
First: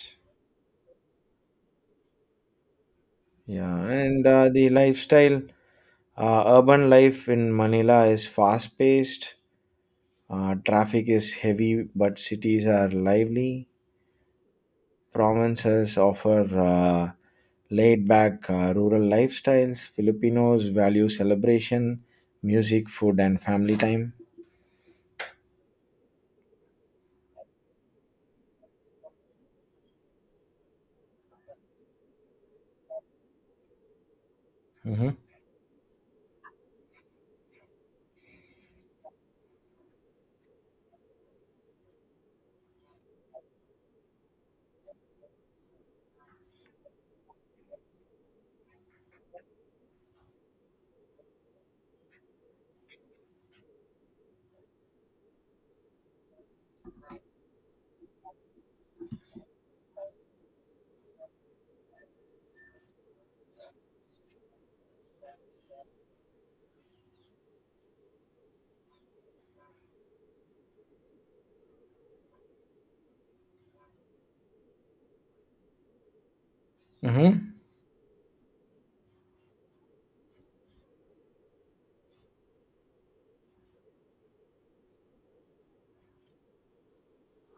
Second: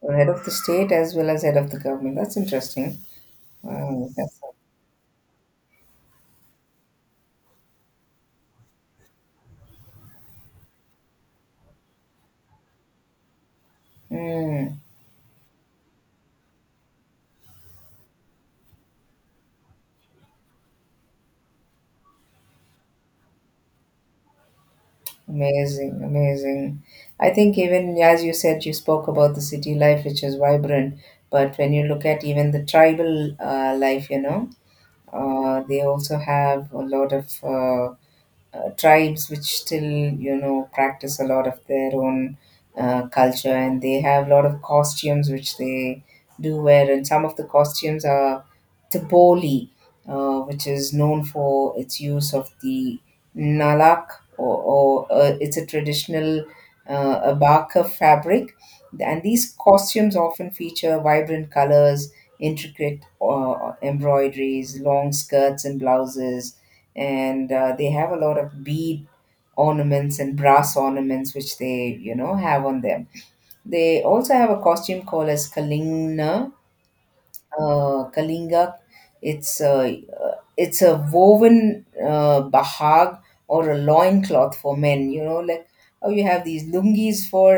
Well, head of the state as well as head of the government. That's interesting.
Yeah,
Wow,
and
that's,
the lifestyle, urban life in Manila is fast paced. Traffic is heavy, but cities are lively.
mm,
Provinces offer uh, laid back, rural lifestyles. Filipinos value celebration, music, food, and family time.
amazing, amazing. I think even as you said, you spoke about the city life, which is vibrant. But when you look at even the tribal life, you know,
Hmm.
They also have a lot of tribes which still you know practice a lot of their own culture, and they have a lot of costumes which they do wear, and some of the costumes are Tipoli, which is known for its use of the nalak, or it's a traditional abaka fabric, and these costumes often feature vibrant colors, intricate embroideries, long skirts and blouses. And they have a lot of bead ornaments and brass ornaments which they you know have on them. They also have a costume called as kalinga.
Hmm.
Kalinga, it's a it's a woven bahag, or a loincloth for men, you know, like, oh, you have these lungis for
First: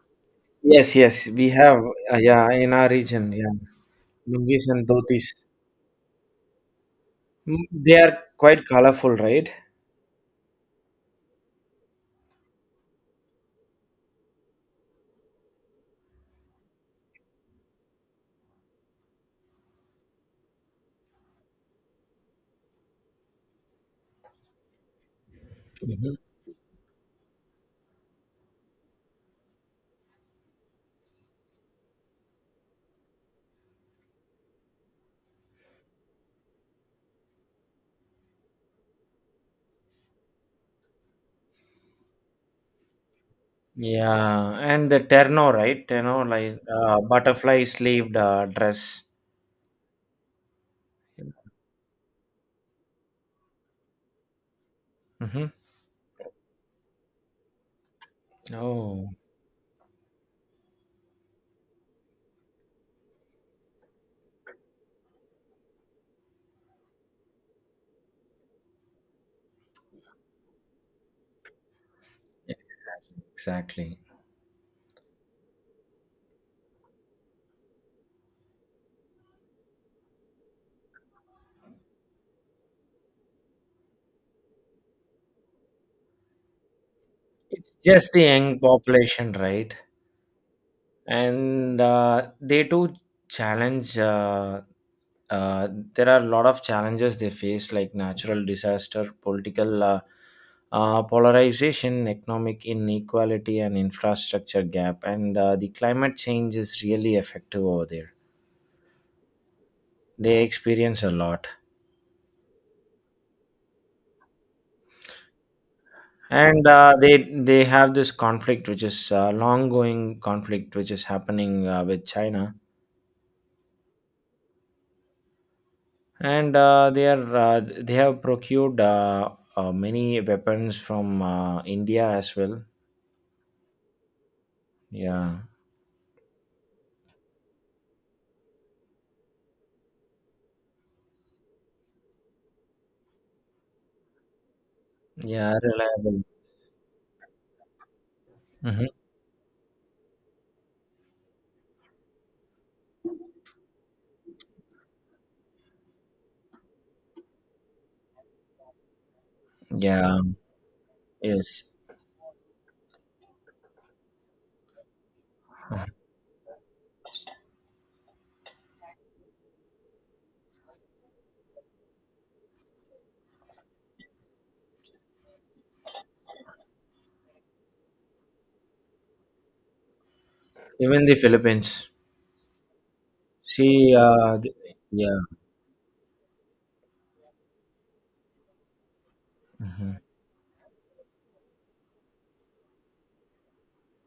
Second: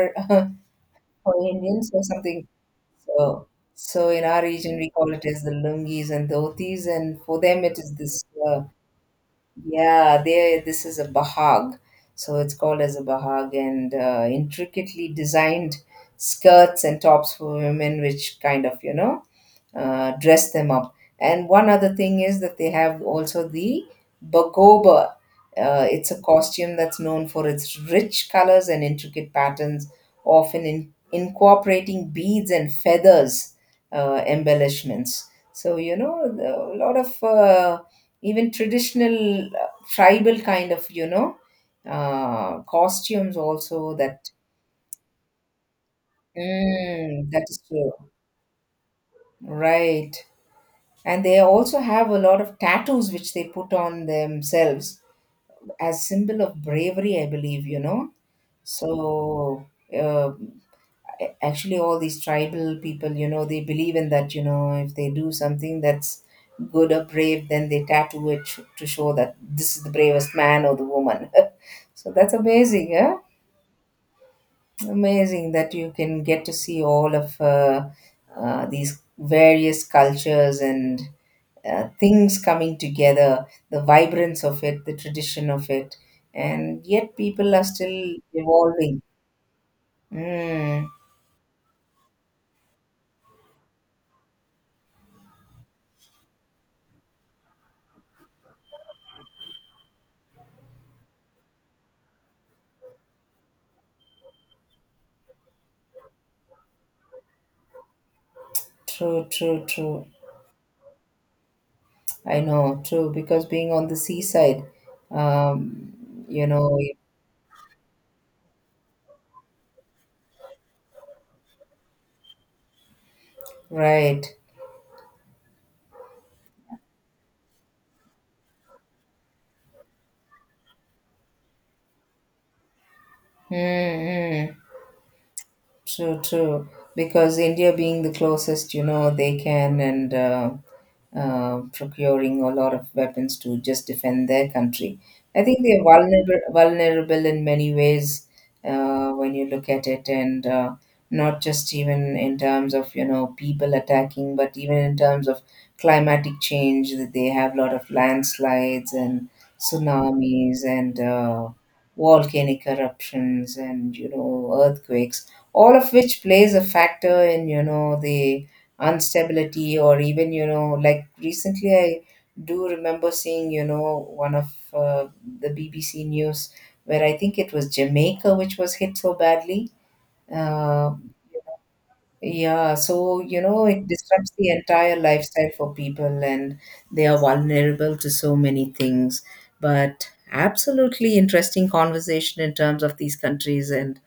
Yes,
[LAUGHS]
yes,
for
we have,
indians or something.
yeah, in our
So
region, yeah,
so in our
lungis
region
and
we call it
dhotis.
as the lungis and dhotis, and for them
Mm,
it is
they
this,
are quite colorful, right?
yeah, there. This is a bahag, so it's called as a bahag, and intricately designed skirts and tops for women, which kind of you know dress them up. And one other thing is that they have also the bagoba. It's
Mhm.
a costume that's known for its rich colors and intricate patterns, often incorporating beads and feathers, embellishments. So, you know, a lot of even traditional tribal kind of, you know, costumes also that,
Yeah, and the terno, right? Terno, like
mm, that is
butterfly
true.
sleeved, dress.
Right. And they also have a lot of tattoos which they put on themselves
Hmm.
as symbol of bravery, I believe, you know.
Oh,
So uh, actually all these tribal people, you know, they believe in that, you know, if they do something that's good or brave, then they tattoo it to show that this is the bravest man or the woman. [LAUGHS] So that's amazing, yeah.
exactly. Exactly.
Amazing that you can get to see all of these various cultures and things coming together, the vibrance of it, the tradition of it, and yet people are
It's just
still
the young
evolving.
population, right?
Mm,
And they do challenge uh, there are a lot of challenges they face, like natural disaster, political polarization, economic inequality, and infrastructure gap. And the climate change is really effective over there.
true, true, true.
They experience a lot.
I know, true, because being on the seaside, um, you
And
know,
they have this conflict, which is long going conflict, which is happening with China.
right.
And they have procured many weapons from India as well.
Mm-hmm.
Yeah,
True, true. Because India being the closest, you know, they can, and procuring a lot of weapons to just defend their country. I
yeah,
think they're
reliable.
vulnerable, vulnerable in many ways,
Hmm.
when you look at it, and not just even in terms of you know people attacking, but even in terms of climatic change. That they have a lot of landslides and
Yeah,
tsunamis and,
yes,
volcanic eruptions and you know earthquakes, all of which plays a factor in you know the instability. Or even you know like recently I do remember seeing you know one of uh, the BBC news where I think it was jamaica which was hit so badly. uh,
even the Philippines.
yeah, so you know it
See,
disrupts the entire
yeah.
lifestyle for people, and they are vulnerable to so many things.
Mhm.
But absolutely interesting conversation in terms of these countries. And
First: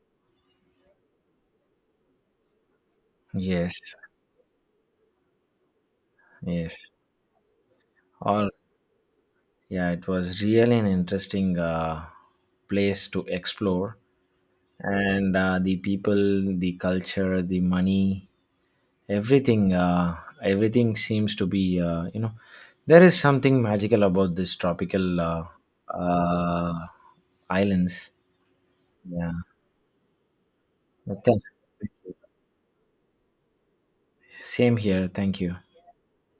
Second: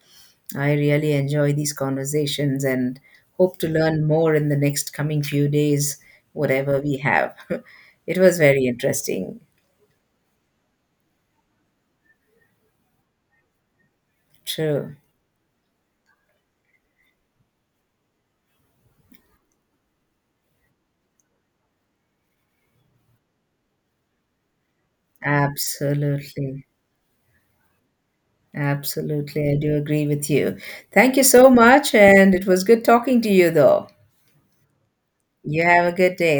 I really enjoy these conversations and hope to
Yes,
learn more in the next coming few days, whatever
yes.
we have. [LAUGHS] It was
All
very interesting.
Yeah, it was really an interesting place to explore,
True.
and the people, the culture, the money. everything uh, everything seems to be there is something magical about this tropical,
Absolutely.
uh, islands. Yeah.
Absolutely. I do agree with you. Thank you
But thank-
so much. And it was good talking to you, though.
Same here, thank you.
You have a good day.